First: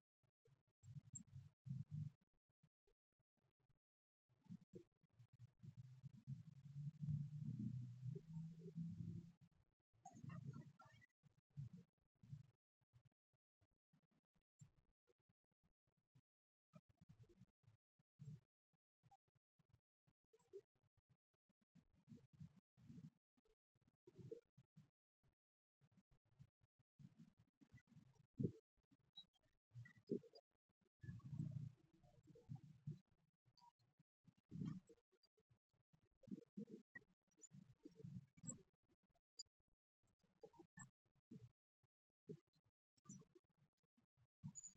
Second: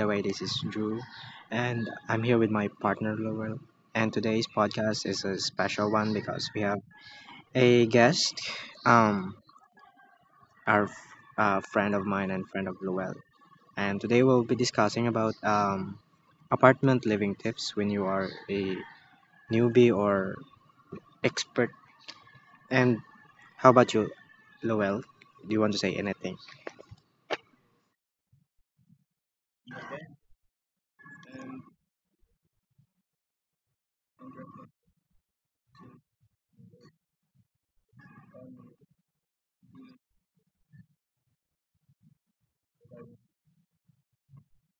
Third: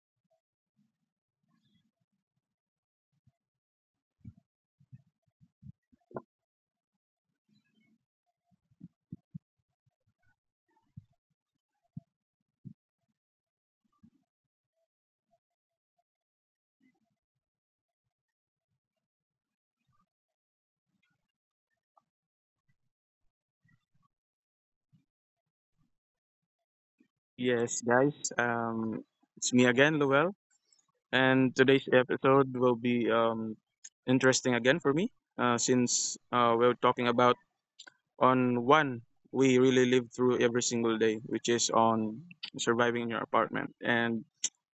the way, this is Drew, and I'm here with my partner Lowell. And today's podcast is a special one because we have a guest, um, our f- friend of mine and friend of Lowell. And today we'll be discussing about apartment living tips when you are a newbie or expert. And how about you, Lowell? Do you want to say anything? Yes, guys. It's me again, Lowell, and today's episode will be interesting again for me, since we're talking about on one we really live through every single day, which is on surviving in your apartment. And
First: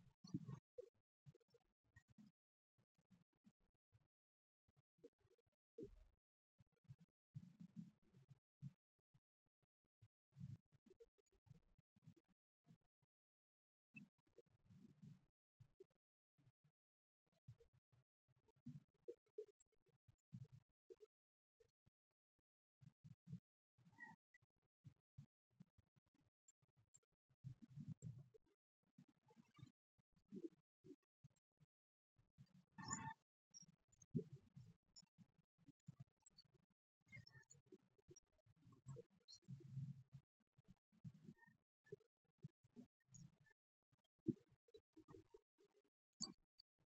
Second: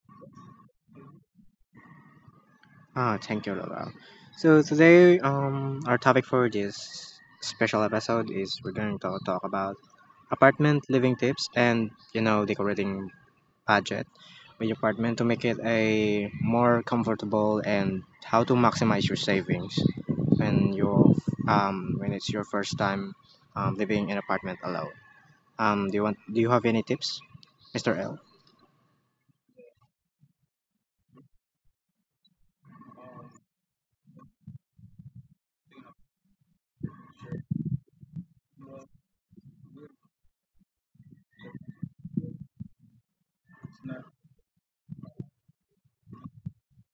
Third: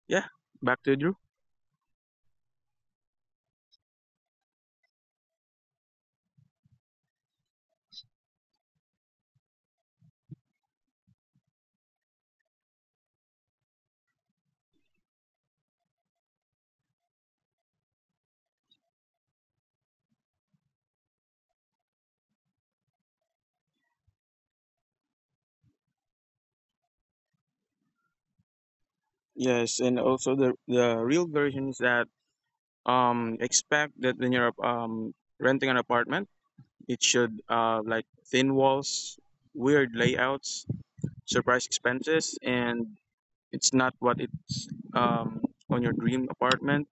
yeah, back to Drew. Ah, thank you, Laura. So today, our topic for this special episode is we're going to talk about apartment living tips and you know decorating budget with your apartment to make it a more comfortable and how to maximize your savings when you when it's your first time living in apartment alone. Do you have any tips, Mr. L? Yes, and also the real version is that expect that when you're renting an apartment, it should like thin walls, weird layouts, surprise expenses, and it's not what it's um, on your dream apartment.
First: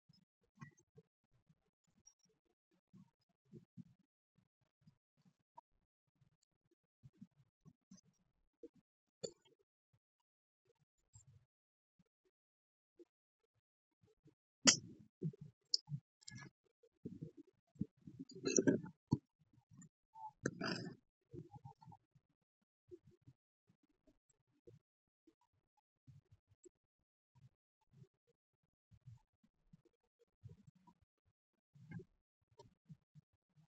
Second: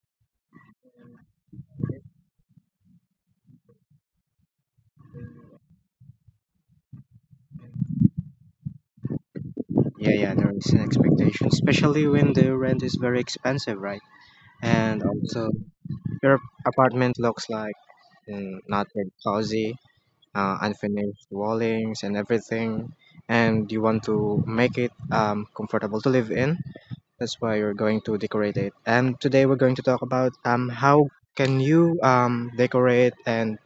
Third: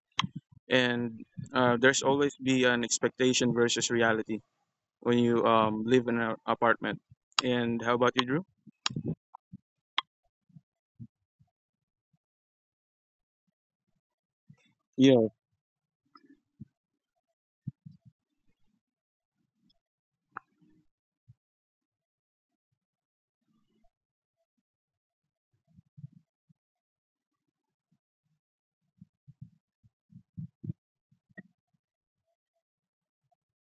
And there's always be an expectation versus reality when you live in an apartment. And how about you, drew? Yeah, yeah, there is an expectation, especially when the rent is very expensive, right? And Yeah. also your apartment looks like not very cozy, unfinished wallings and everything, and you want to make it comfortable to live in. That's why you're going to decorate it. And today we're going to talk about how can you decorate and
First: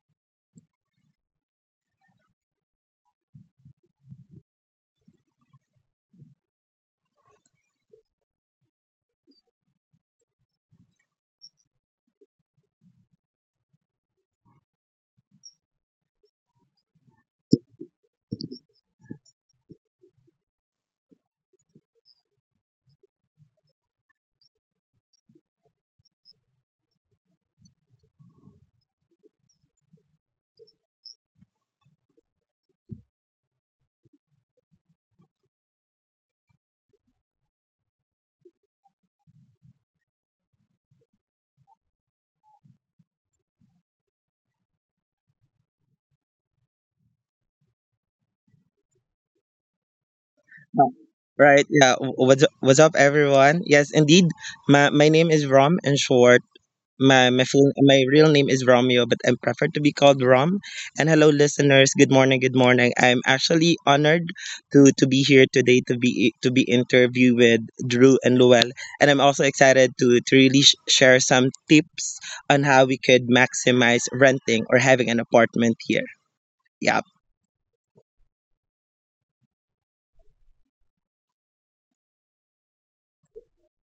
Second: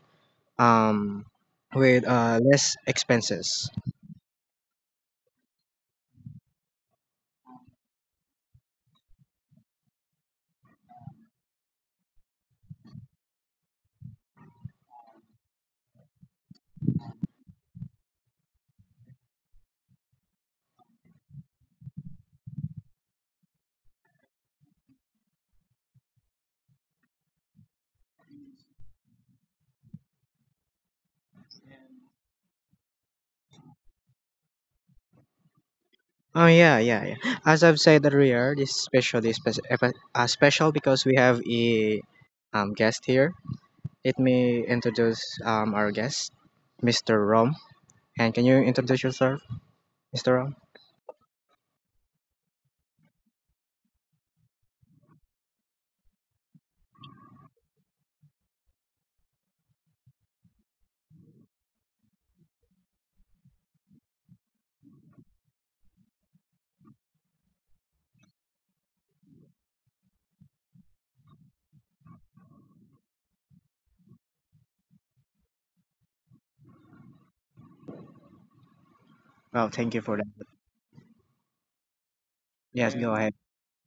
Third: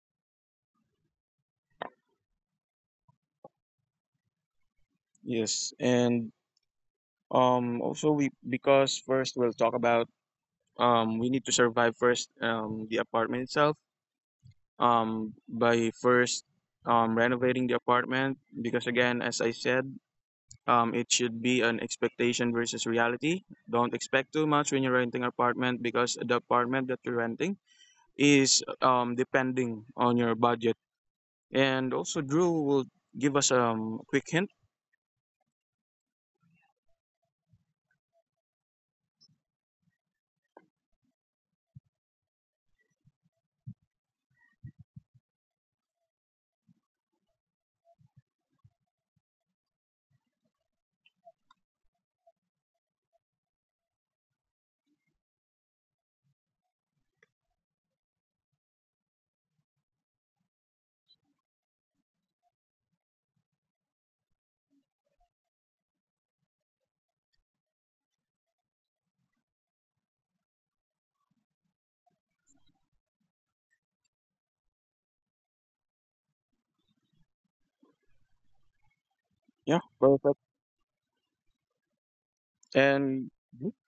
um, with less expenses. Yes, and also we, because first we'll talk about, we need to survive first, the apartment itself, by first renovating the apartment, because again as I said, it should be an expectation versus reality. Don't expect too much when you're renting an apartment, because the apartment that you're renting is depending on your budget. And also, Drew will give us a quick hint. Oh yeah, yeah, yeah. As I've said earlier, this is especially special because we have a guest here. Let me introduce our guest, Mr. Rom. And can you introduce yourself, Mr. Rom? What's up, everyone? Yes, indeed. My name is Rom. In short, my real name is Romeo, but I'm preferred to be called Rom. And hello, listeners. Good morning. Good morning. I'm actually honored to be here today to be interviewed with Drew and Luel, and I'm also excited to really share some tips on how we could maximize renting or having an apartment here. Yeah. Well, Yeah, thank you for perfect. that. Yes, go And ahead.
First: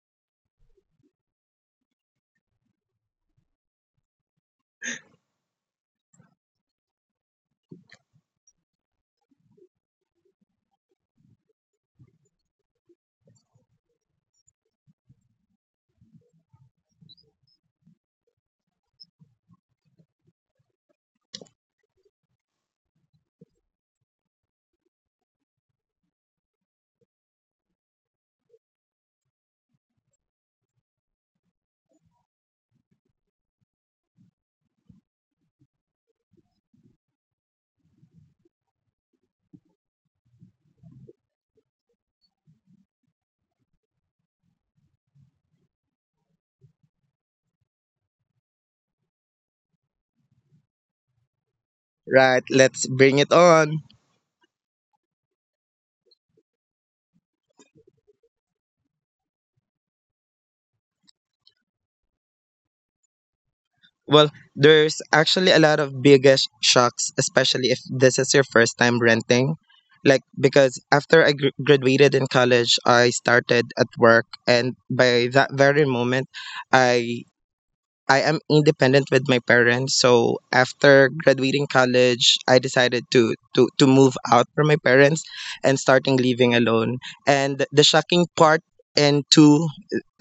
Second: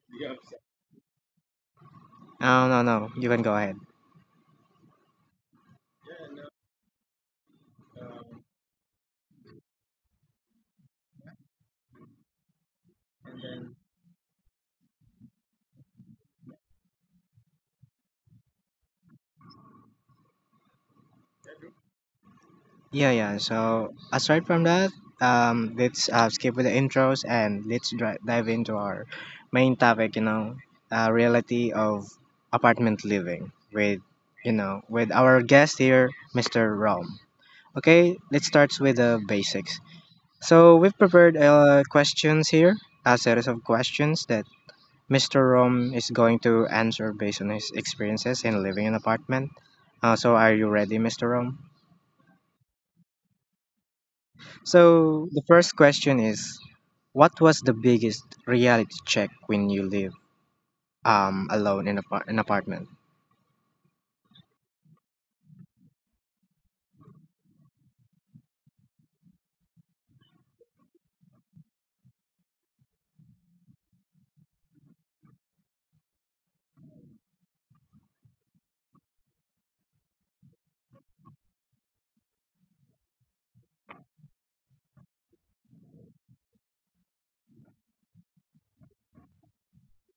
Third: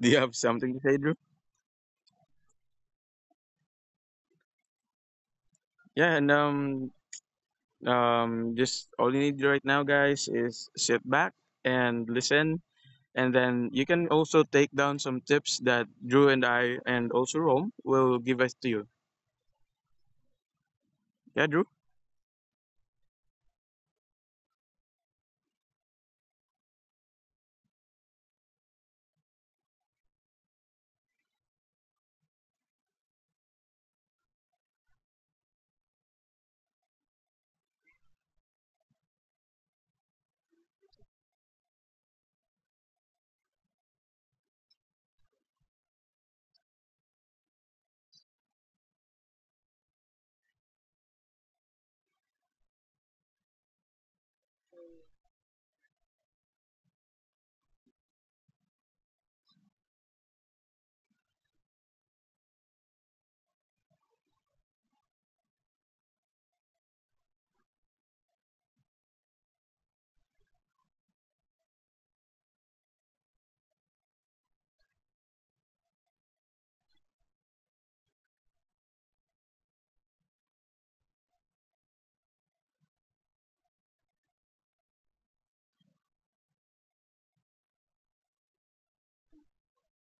do you have something to say, Drew? Oh, no, no, you can go ahead. Yeah, and just all you need right now, guys, is sit back and listen. And then you can also take down some tips that Drew and I and also Rome will give us to you. Yeah, Drew? Yeah, yeah. So aside from that, let's skip with the intros and let's dive into our main topic. You know, reality of apartment living with with our guest here, Mr. Rom. Okay, let's start with the basics. So we've prepared questions here, a series of questions that Mr. Rom is going to answer based on his experiences in living in an apartment. So are you ready, Mr. Rom? Right. Let's bring it on. So the first question is, what was the biggest reality check when you live alone in an apartment? Well, there's actually a lot of biggest shocks, especially if this is your first time renting. Like, because after I graduated in college, I started at work, and by that very moment, I I am independent with my parents. So after graduating college, I decided to move out from my parents and starting living alone. And the shocking part into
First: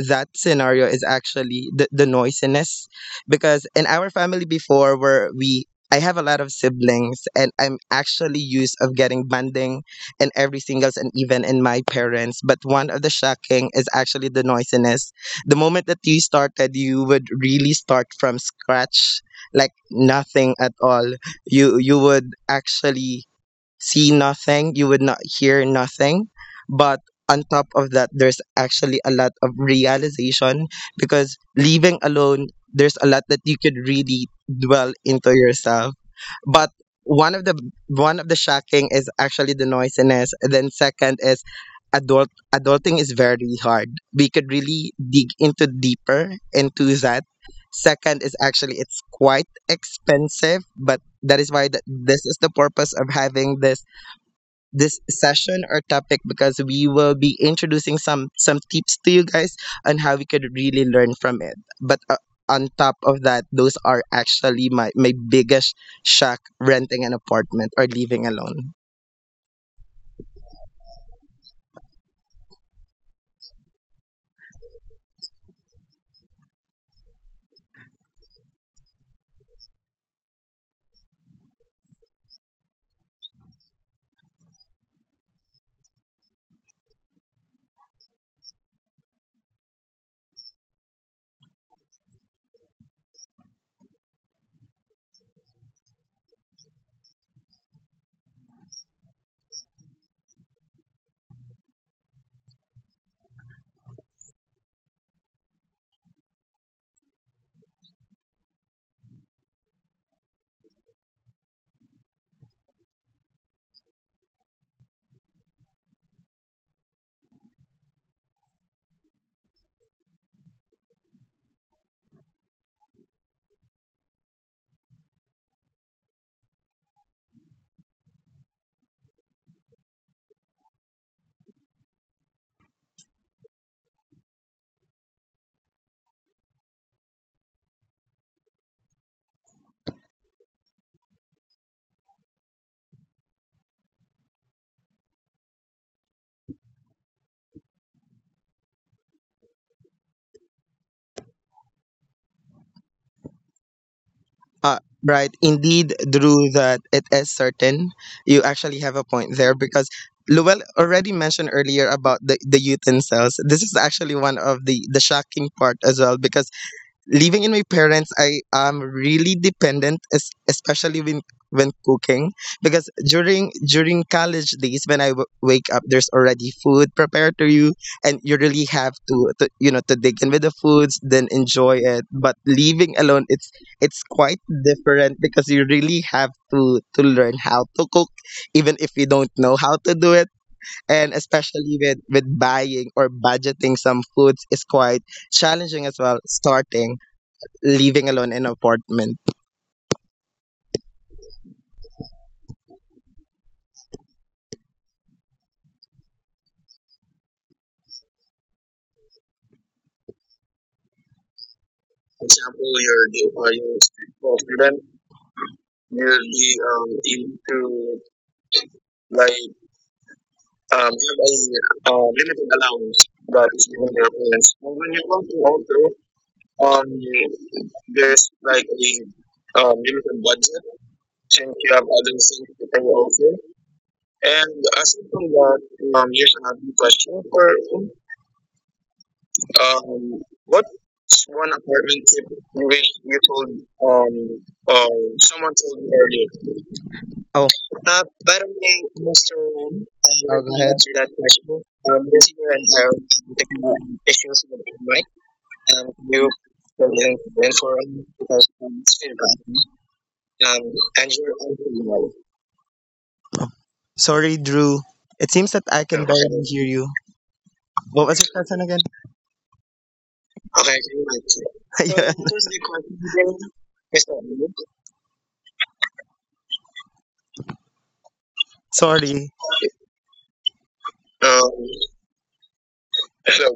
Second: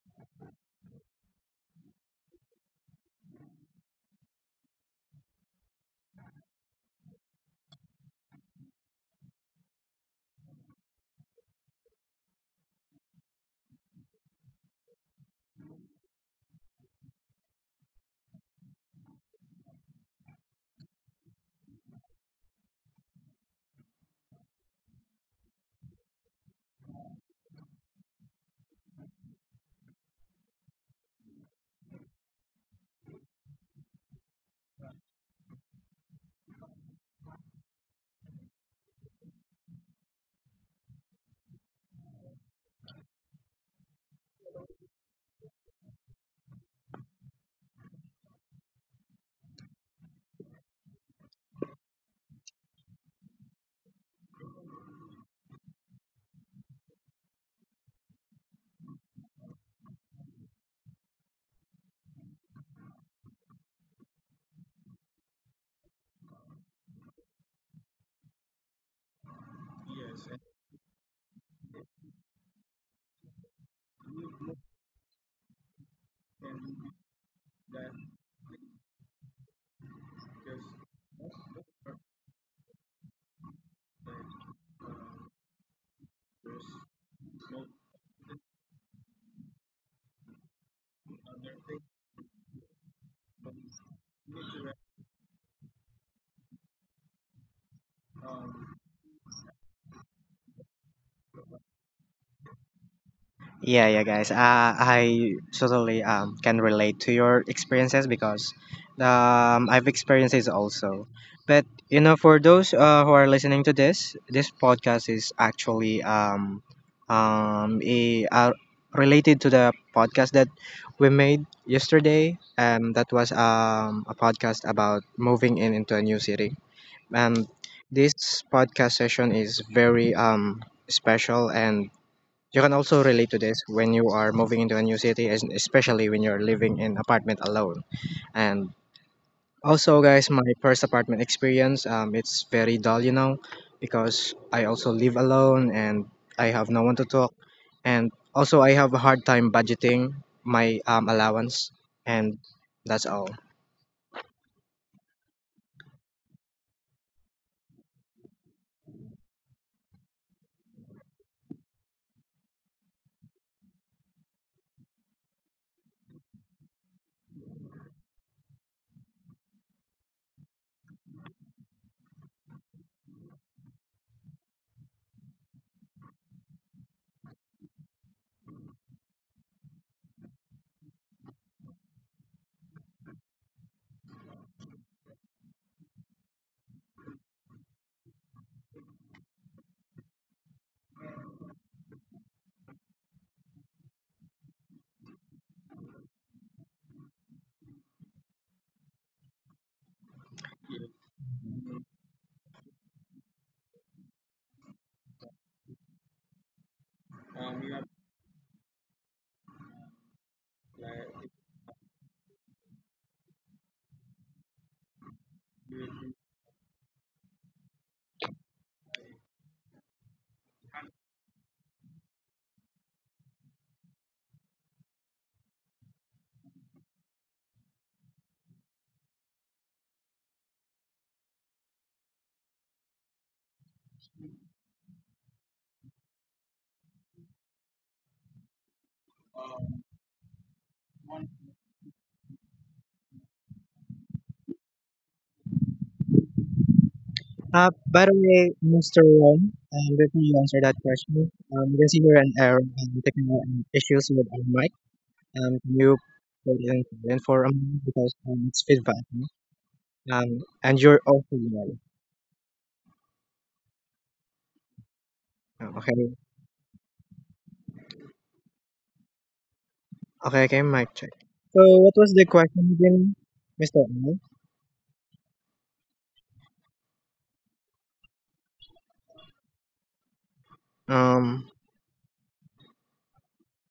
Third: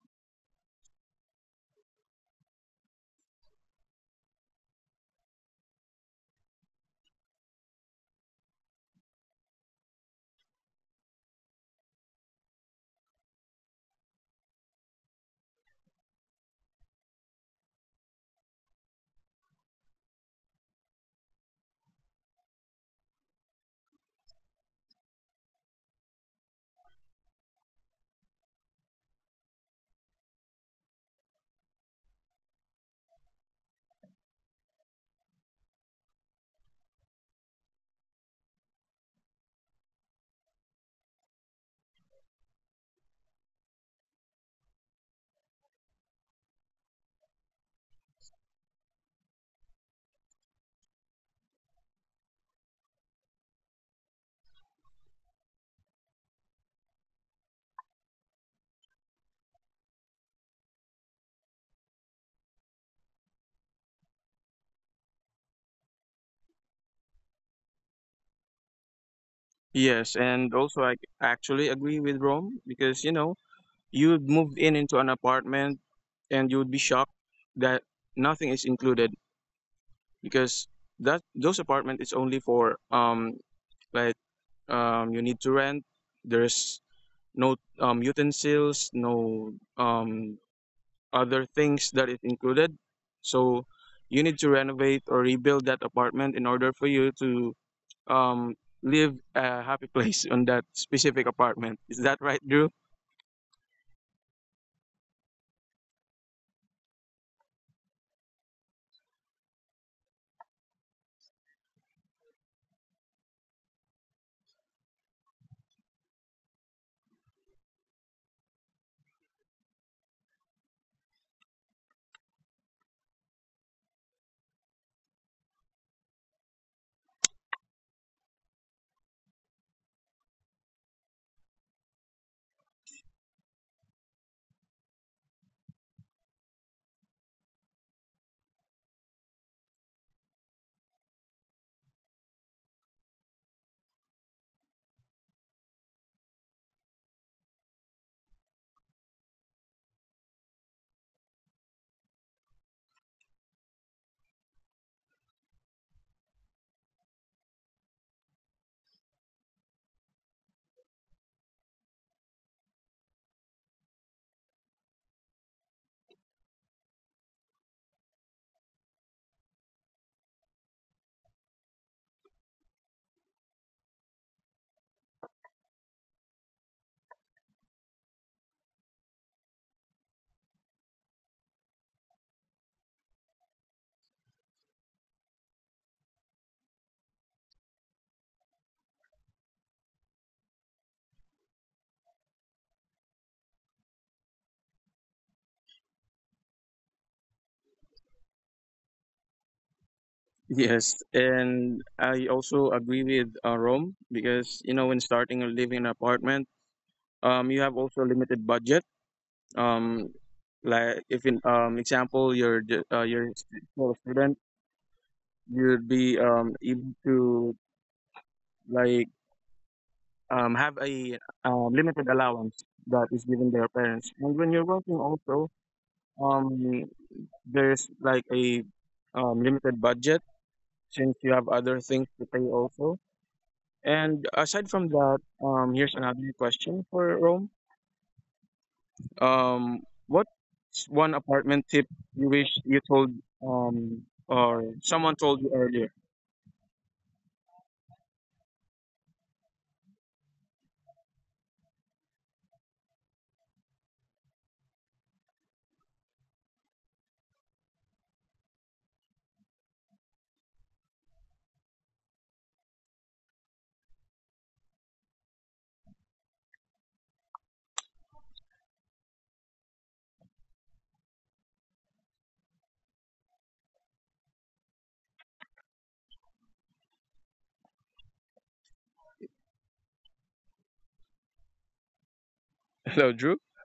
that scenario is actually the noisiness because in our family before where we I have a lot of siblings, and I'm actually used of getting banding in every singles and even in my parents, but one of the shocking is actually the noisiness. The moment that you started, you would really start from scratch, like nothing at all. You would actually see nothing, you would not hear nothing. But on top of that, there's actually a lot of realization because living alone, there's a lot that you could really dwell into yourself. But one of the one of the shocking is actually the noisiness. And then second is adulting is very hard. We could really dig into deeper into that. Second is actually it's quite expensive, but that is why this is the purpose of having this session or topic, because we will be introducing some tips to you guys on how we could really learn from it. But on top of that, those are actually my biggest shock renting an apartment or living alone. Yes, and also I actually agree with Rome, because you know you would move in into an apartment and you would be shocked that nothing is included, because that those apartment is only for like, you need to rent. There's no utensils, no other things that is included. So you need to renovate or rebuild that apartment in order for you to um live a happy place on that specific apartment. Is that right, Drew? Yeah, yeah, guys. I totally can relate to your experiences because I've experienced this also. But you know, for those who are listening to this, this podcast is actually um, a, uh, related to the podcast that we made yesterday. That was a podcast about moving in into a new city. And this podcast session is very special, and you can also relate to this when you are moving into a new city, especially when you're living in apartment alone. And also, guys, my first apartment experience, it's very dull, you know, because I also live alone and I have no one to talk. And also, I have a hard time budgeting my allowance, and that's all. Uh, right, indeed, Drew, that it is certain. You actually have a point there because Luel already mentioned earlier about the youth cells. This is actually one of the shocking part as well, because living in my parents I am really dependent especially when cooking, because during college days, when I wake up, there's already food prepared to you, and you really have to, to to dig in with the foods then enjoy it. But living alone, it's quite different because you really have to learn how to cook even if you don't know how to do it, and especially with buying or budgeting some foods is quite challenging as well starting living alone in an apartment. Yes, and I also agree with Rome, because you know when starting or living in an apartment, you have also a limited budget. Um, like if in example, For example, you're a you're the small you're a student, street ball student, you'd be you'll be able to, able to like, like have a have a limited allowance limited that allowance is given by your that is given parents. to your And when you're parents. working And when you come also, to auto, um um, there's like there's a like limited a budget limited budget since you have since other you have things to other pay things to also. pay also. And aside from And that, aside from that, here's another here's question another for question Rome. for What's Um, one what's apartment one tip apartment you tip wish you you wish told, you told um or someone told you someone earlier? told you earlier? Oh. By the way, By the way, Mr. Ron, Mr. Before you answer I'll go that ahead. Answer that question, you question. can see here an This error year and and have technical technical issues with our issues mic. with the mic. Can you You put it in can silent for a in moment for because it's because feedback. it's No? feedback. Um, Um, and you're and also you're on loud. the mic. Sorry, Drew. It seems Oh, that I can barely hear you. What was your question again? Okay, mic Okay, I check. can you like So what so, was the yeah. question Tuesday question again, today Mr. L? is that. Sorry. Um, Um, Hello, Drew. so,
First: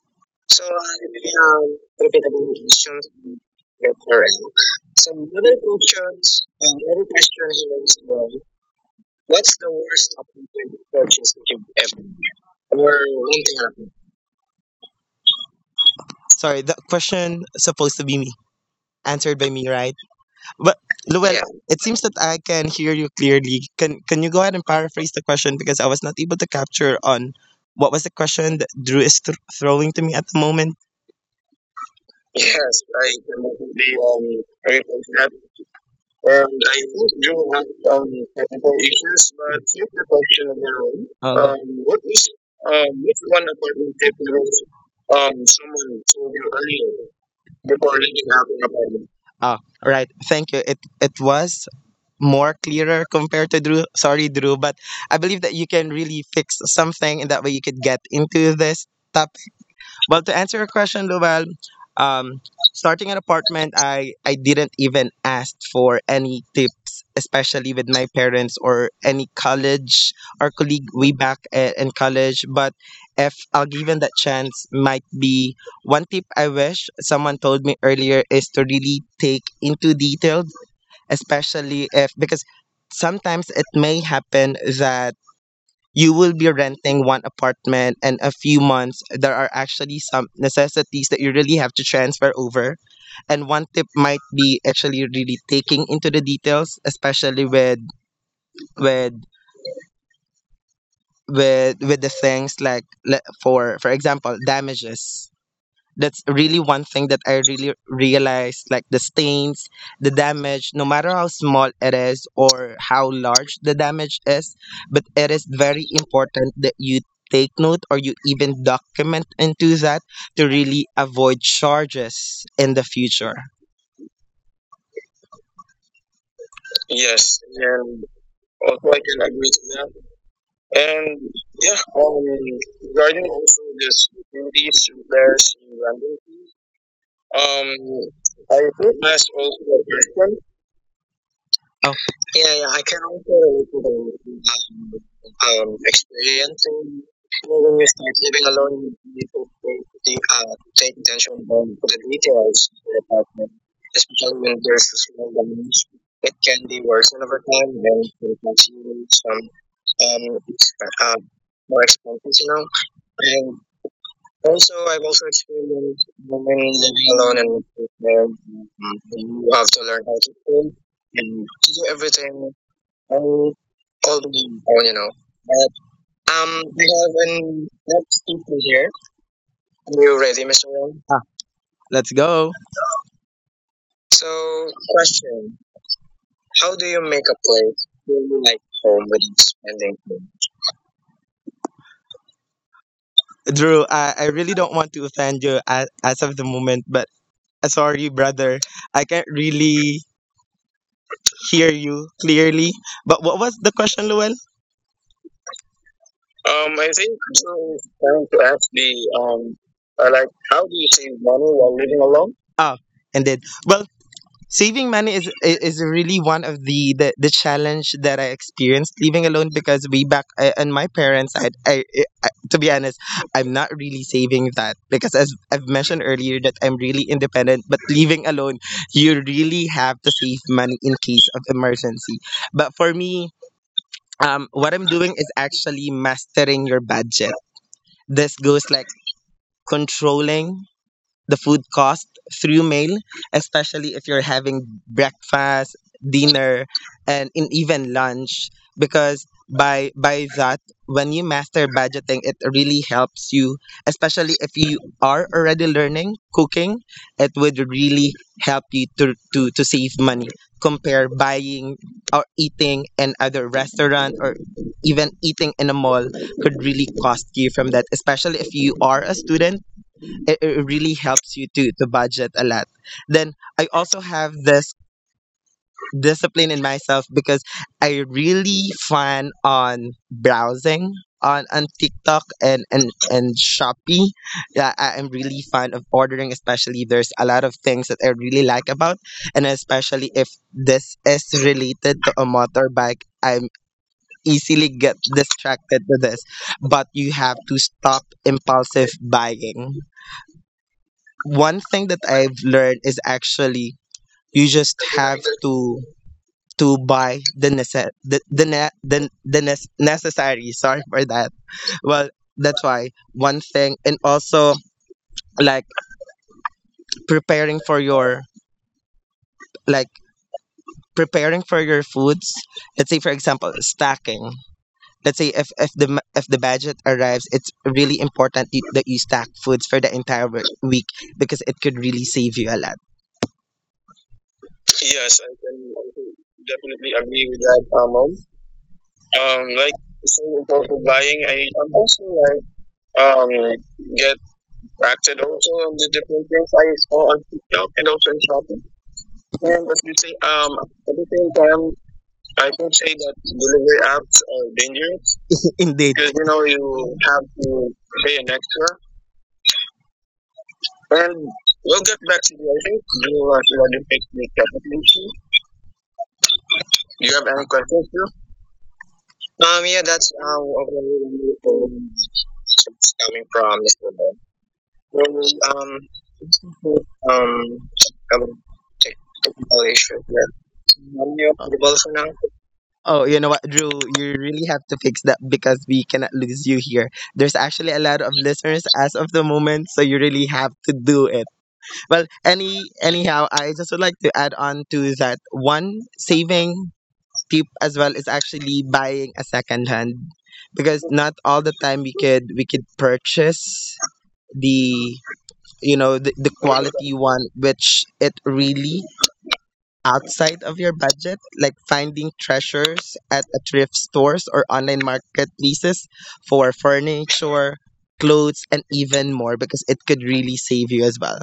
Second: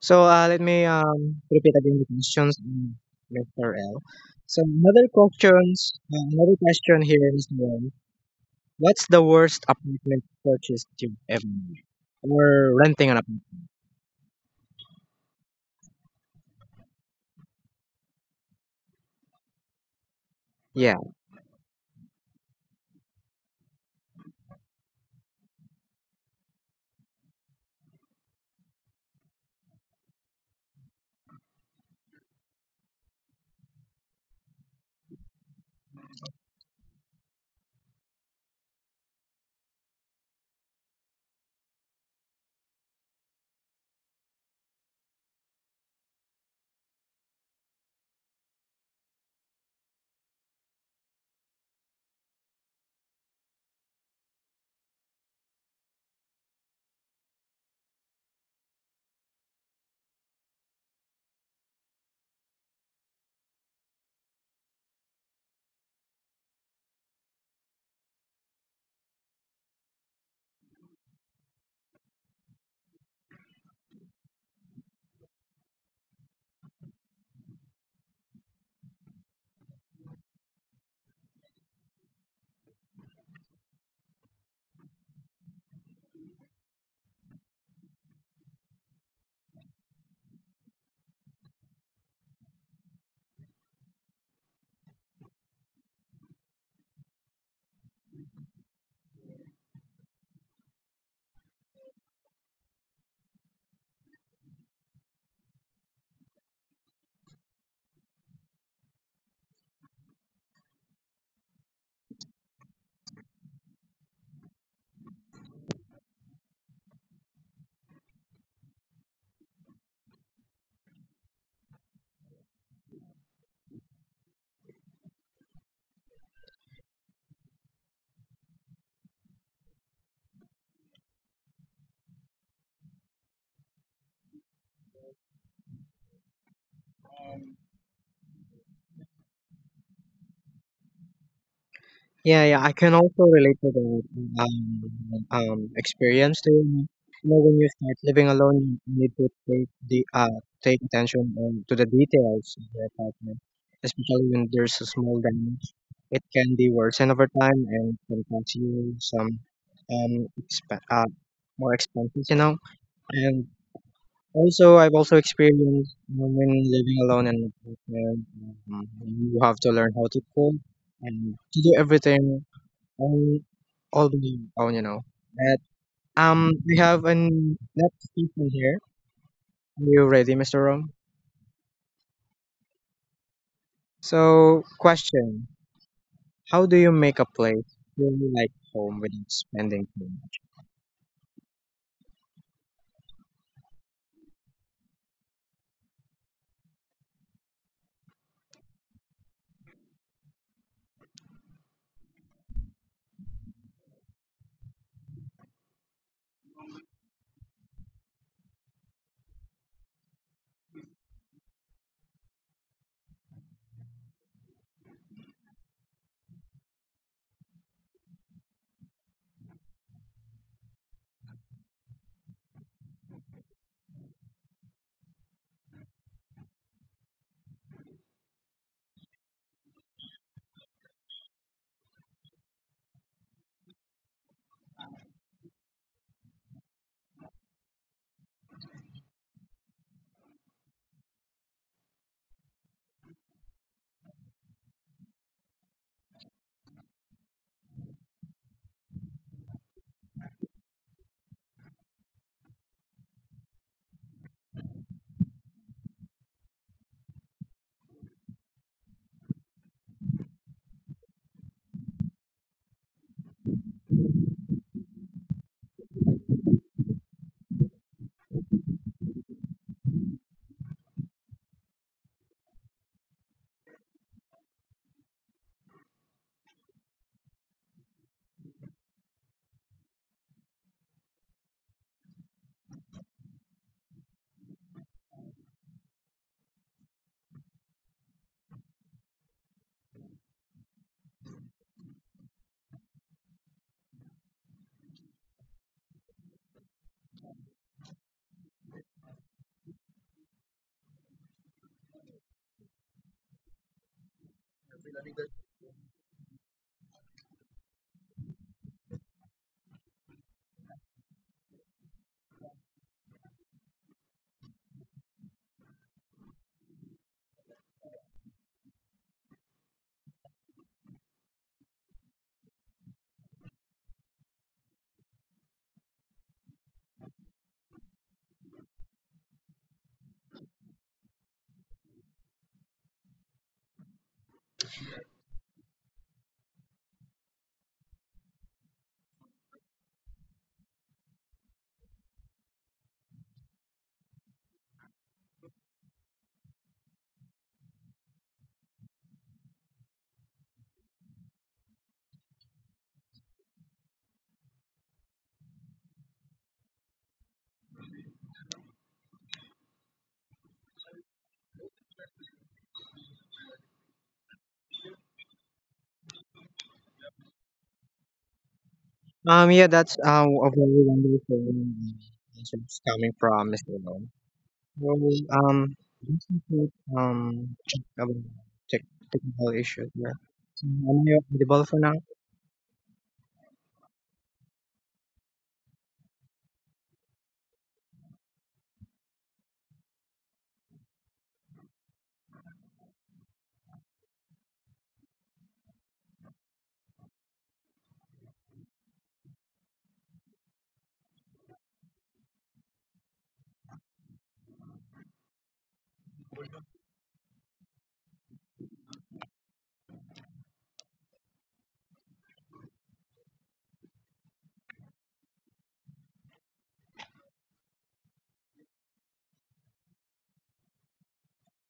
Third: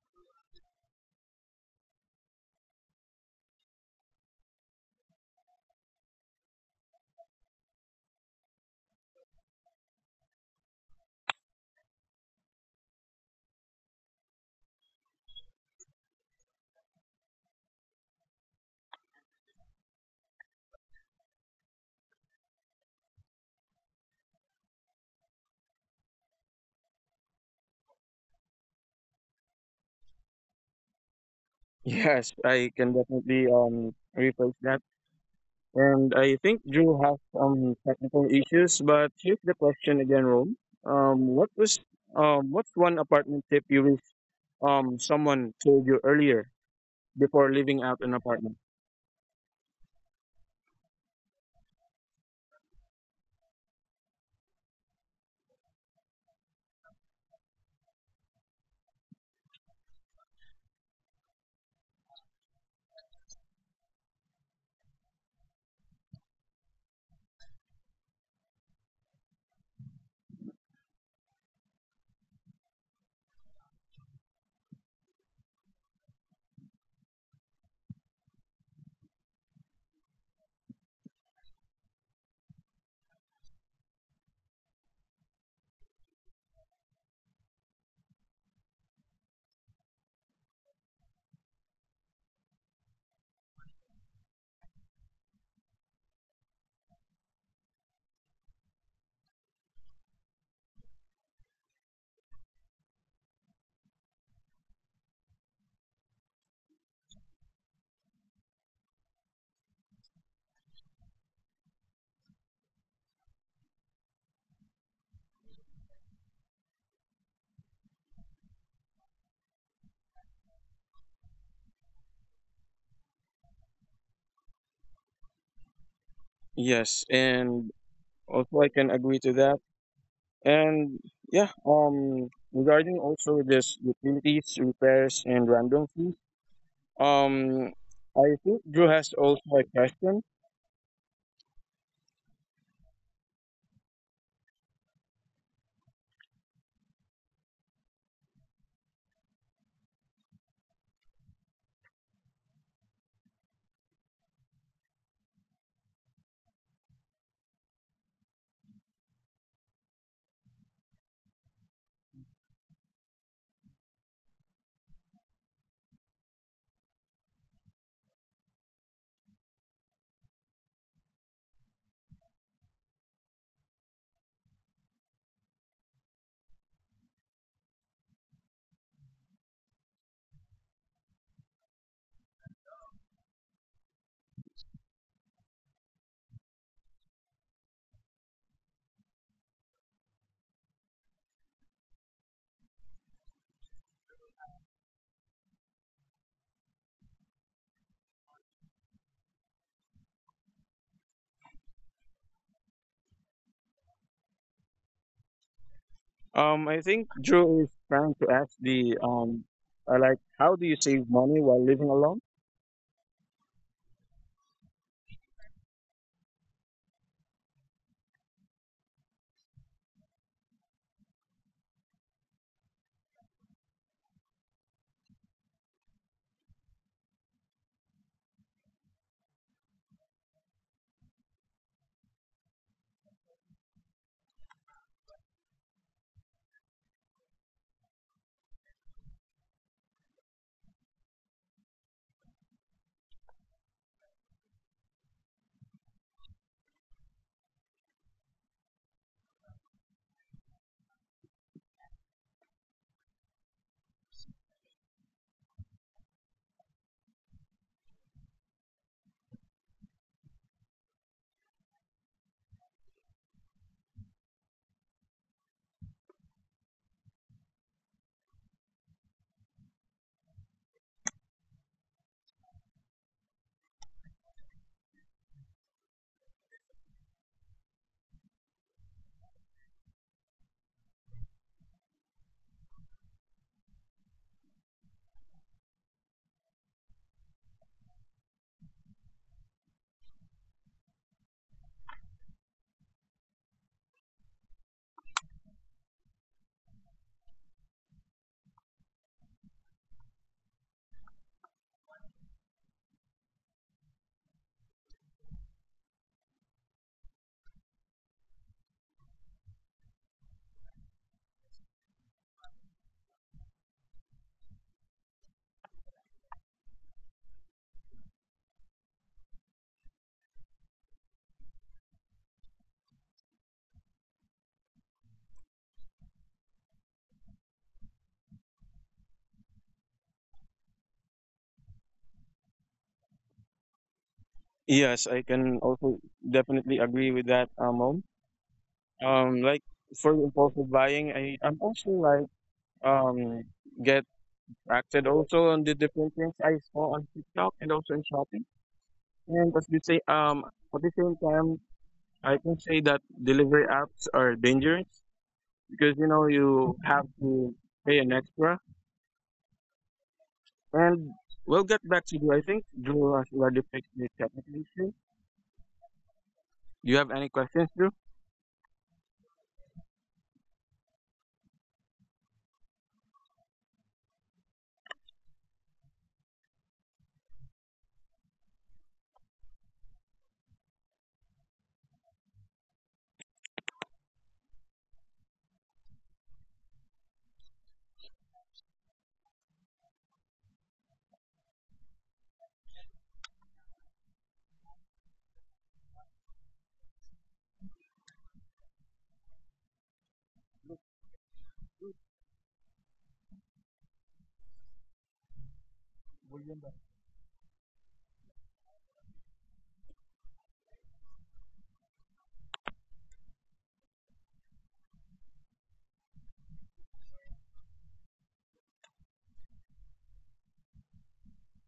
so let me repeat again the repeatable questions, questions Mr. that L. are So another some other questions, questions, another and question other here, question Mr. L. here is well, What's the what's worst the worst apartment purchase appointment you've purchase ever that you've made, ever made? or Or renting an one apartment? thing happened? Sorry, the question supposed to be me. Answered by me, right? But Yeah. Yeah. It seems that I can hear you clearly. Can you go ahead and paraphrase the question, because I was not able to capture on what was the question that Drew is throwing to me at the moment? Yes, I Yes, can I can definitely definitely rephrase that. repeat that. And I think I Drew think has you have some um technical technical issues, but issues, here's the but here's question the again, question Rome. again. Um, what was What is what's one which apartment one tip you apartment wish tip was someone told someone you told you earlier earlier before leaving before out an leaving out apartment? an apartment? Ah, right. Thank you. It was more clearer compared to Drew. Sorry, Drew, but I believe that you can really fix something, and that way you could get into this topic. Well, to answer your question, Lowell, um, starting an apartment, I didn't even ask for any tips, especially with my parents or any college or colleague way back in college, but. If I'll given that chance, might be one tip I wish someone told me earlier is to really take into detail, especially if, because sometimes it may happen that you will be renting one apartment, and a few months there are actually some necessities that you really have to transfer over. And one tip might be actually really taking into the details, especially with with with the things like for example damages. That's really one thing that I really realized, like the stains, the damage, no matter how small it is or how large the damage is, but it is very important that you take note or you even document into that to really avoid charges in the future. Yes, Yes, and and also I can also agree I to can that. agree to that. And And yeah, yeah, regarding also regarding this also utilities, the these repairs, and repairs random in fees, random, um um, I think I Drew has think also that's a also question. a question. Yeah, Oh. yeah, I can Yeah, also yeah, I relate to can also that relate to the experience too. You experience. know, when you And start you know, living when you alone, start you need living to alone, you take need the take attention to take on, to the attention to details of the your apartment, details of the apartment, especially when there's a especially small when there's a damage. small It damage. can be It worsened can over be time worsened and over can time, cost and you it can some see some exp um, it's, uh, more expenses, you more know. expenses, you know. And And also, I've also also, I've also experienced you know, when experienced living women alone in an living alone and apartment, with um, them, you have to learn you how to have to cook learn how to cook and to do and to do everything everything and all, all the oh all you the know. people, you But know. We But have we an have next an question next here. speaker here. Are you ready, Are Mr. you ready, Rom? Mr. Wong? Let's go. So So, question: question: how do you make how a do you place make a feel place like feel home like without home spending without too much? spending? Time? Drew, I really don't want to offend you as of the moment, but sorry, brother, I can't really hear you clearly. But what was the question, Llewellyn? I think I think Drew is so. trying It's to ask trying to the, ask the I um, like, how do like, you how save do you money save while money living while alone? living alone? Ah, indeed. Well, saving money is is really one of the challenge that I experienced living alone, because way back on my parents' side, I to be honest, I'm not really saving that because as I've mentioned earlier that I'm really independent, but living alone, you really have to save money in case of emergency. But for me. What I'm doing is actually mastering your budget. This goes like controlling the food cost through mail, especially if you're having breakfast, dinner, and in even lunch. Because by that, when you master budgeting, it really helps you, especially if you are already learning cooking, it would really help you to save money compare buying or eating in other restaurant or even eating in a mall could really cost you from that, especially if you are a student. It it really helps you to budget a lot. Then I also have this discipline in myself because I really fun on browsing on TikTok and Shopee. Yeah, I am really fond of ordering, especially there's a lot of things that I really like about, and especially if this is related to a motorbike, I'm easily get distracted with this. But you have to stop impulsive buying. One thing that I've learned is actually you just have to buy the necessary. Sorry for that. Well, that's why one thing, and also like preparing for your like preparing for your foods. Let's say, for example, stacking. Let's say if, if the budget arrives, it's really important that you stack foods for the entire week, because it could really save you a lot. Yes, I can Yes, I can also definitely agree with definitely that, agree with that, Mom. Mom. Like Like for so impulsive buying, for I'm buying, I also I'm like also like um um get get acted also on the attracted different also things on I the saw different on things I TikTok and saw also on in shopping. TikTok and also in shopping. And as we say, And as you at say, the same time, at the same time, I can say that I can say delivery that apps are delivery apps dangerous are dangerous. because you know Indeed, you because you have know to you have pay an to extra. pay an extra. And we'll get And back to you. I we'll think get back to Drew you. has I think already picked do the should I technical do fix issue. the application? Do you have any questions, Do you have Drew? any questions? Yeah, that's Yeah, a that's very what wonderful we really answer is coming from it's Mr. coming Rom. from Mr. Ben. So um Really, let's include, check um, about um, technical issue here. technical issue. So, Yeah. am I audible for You now? audible for now. Oh, you know what, Drew? You really have to fix that because we cannot lose you here. There's actually a lot of listeners as of the moment, so you really have to do it. Well, anyhow, I just would like to add on to that one saving tip as well is actually buying a second hand because not all the time we could purchase the the quality one which it really outside of your budget, like finding treasures at a thrift stores or online marketplaces for furniture, clothes, and even more because it could really save you as well.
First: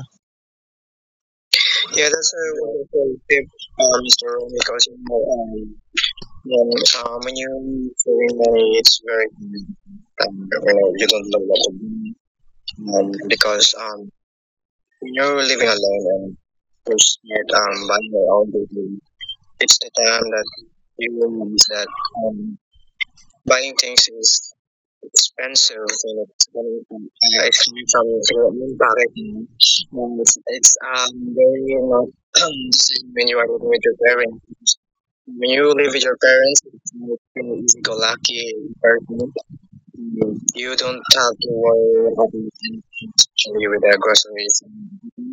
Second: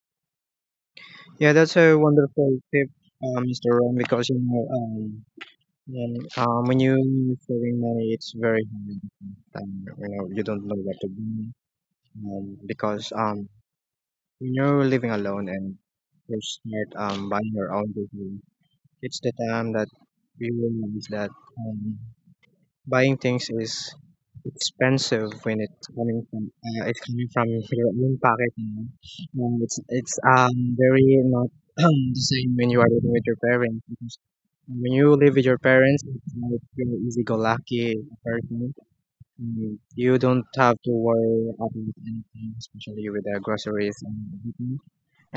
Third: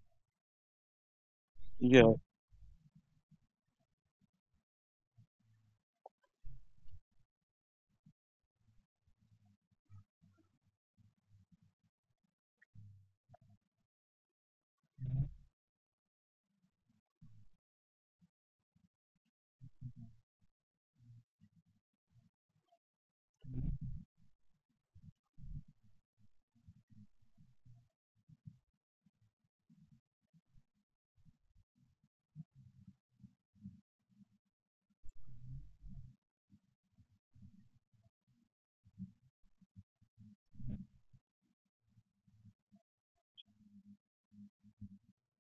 Yeah, that's a Yeah, Yeah. that's a wonderful tip, wonderful tip, Mr. Ron, Mr. because you Ron. know, Because and when then, you when saving you're money, it's feeling very money, hard. it's very good. You know, you don't you know know, what to you do don't know what to do. Because Because when you're living when you're alone and living alone and you start you're scared buying your own by your things, own baby, it's the time it's that the time that you realize you that will use um, that. um, buying things Buying is things is expensive when expensive and it's coming from it's your own coming from your pocket. You own pocket. you know? It's know. And it's, it's very um, not very, the same the when you are same living with when you your are living with parents. your Because parents. when you live with When your you live with parents, your it's like parents, it's you're not an easy easy-go-lucky go lucky person. person. You You don't have you to don't have worry to about worry about anything, anything, especially with the especially with groceries their and groceries. everything.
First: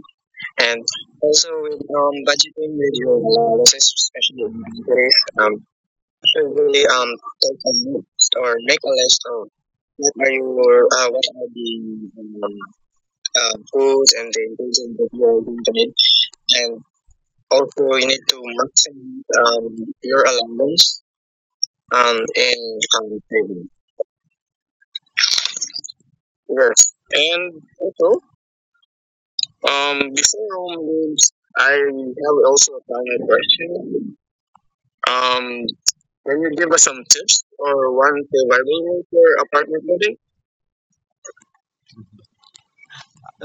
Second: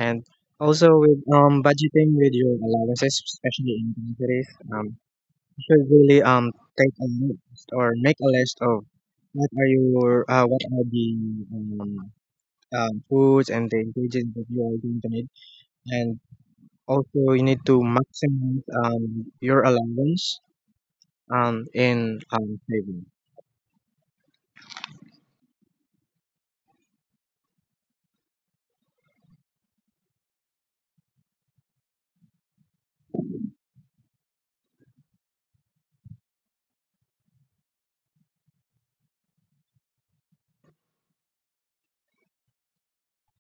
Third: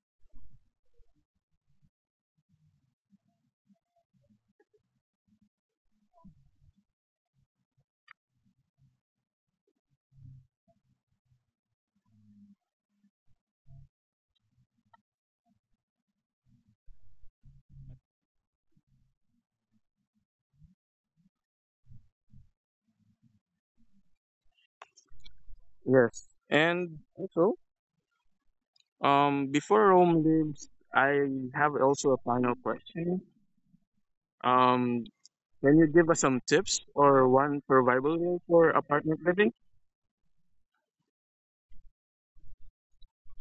And And also with also with budgeting with your budgeting with allowances, your especially in relatives, especially groceries. in the cities, Should really should really take a take a list or make list a or list make of a list of what are what your are what your are the what are the um, um, foods and the foods and ingredients the that you ingredients are going that to you need, are going to need, and and also you need also to you need to maximize maximize your your allowance allowance in in saving. saving. Yes. Yes, And also, and also before Rome before leaves, home loans, I I have also a have final also a final question. question. Um, Um, can you give us can some you give us tips some or tips one or one survival rule for survival hack apartment for living? apartment living?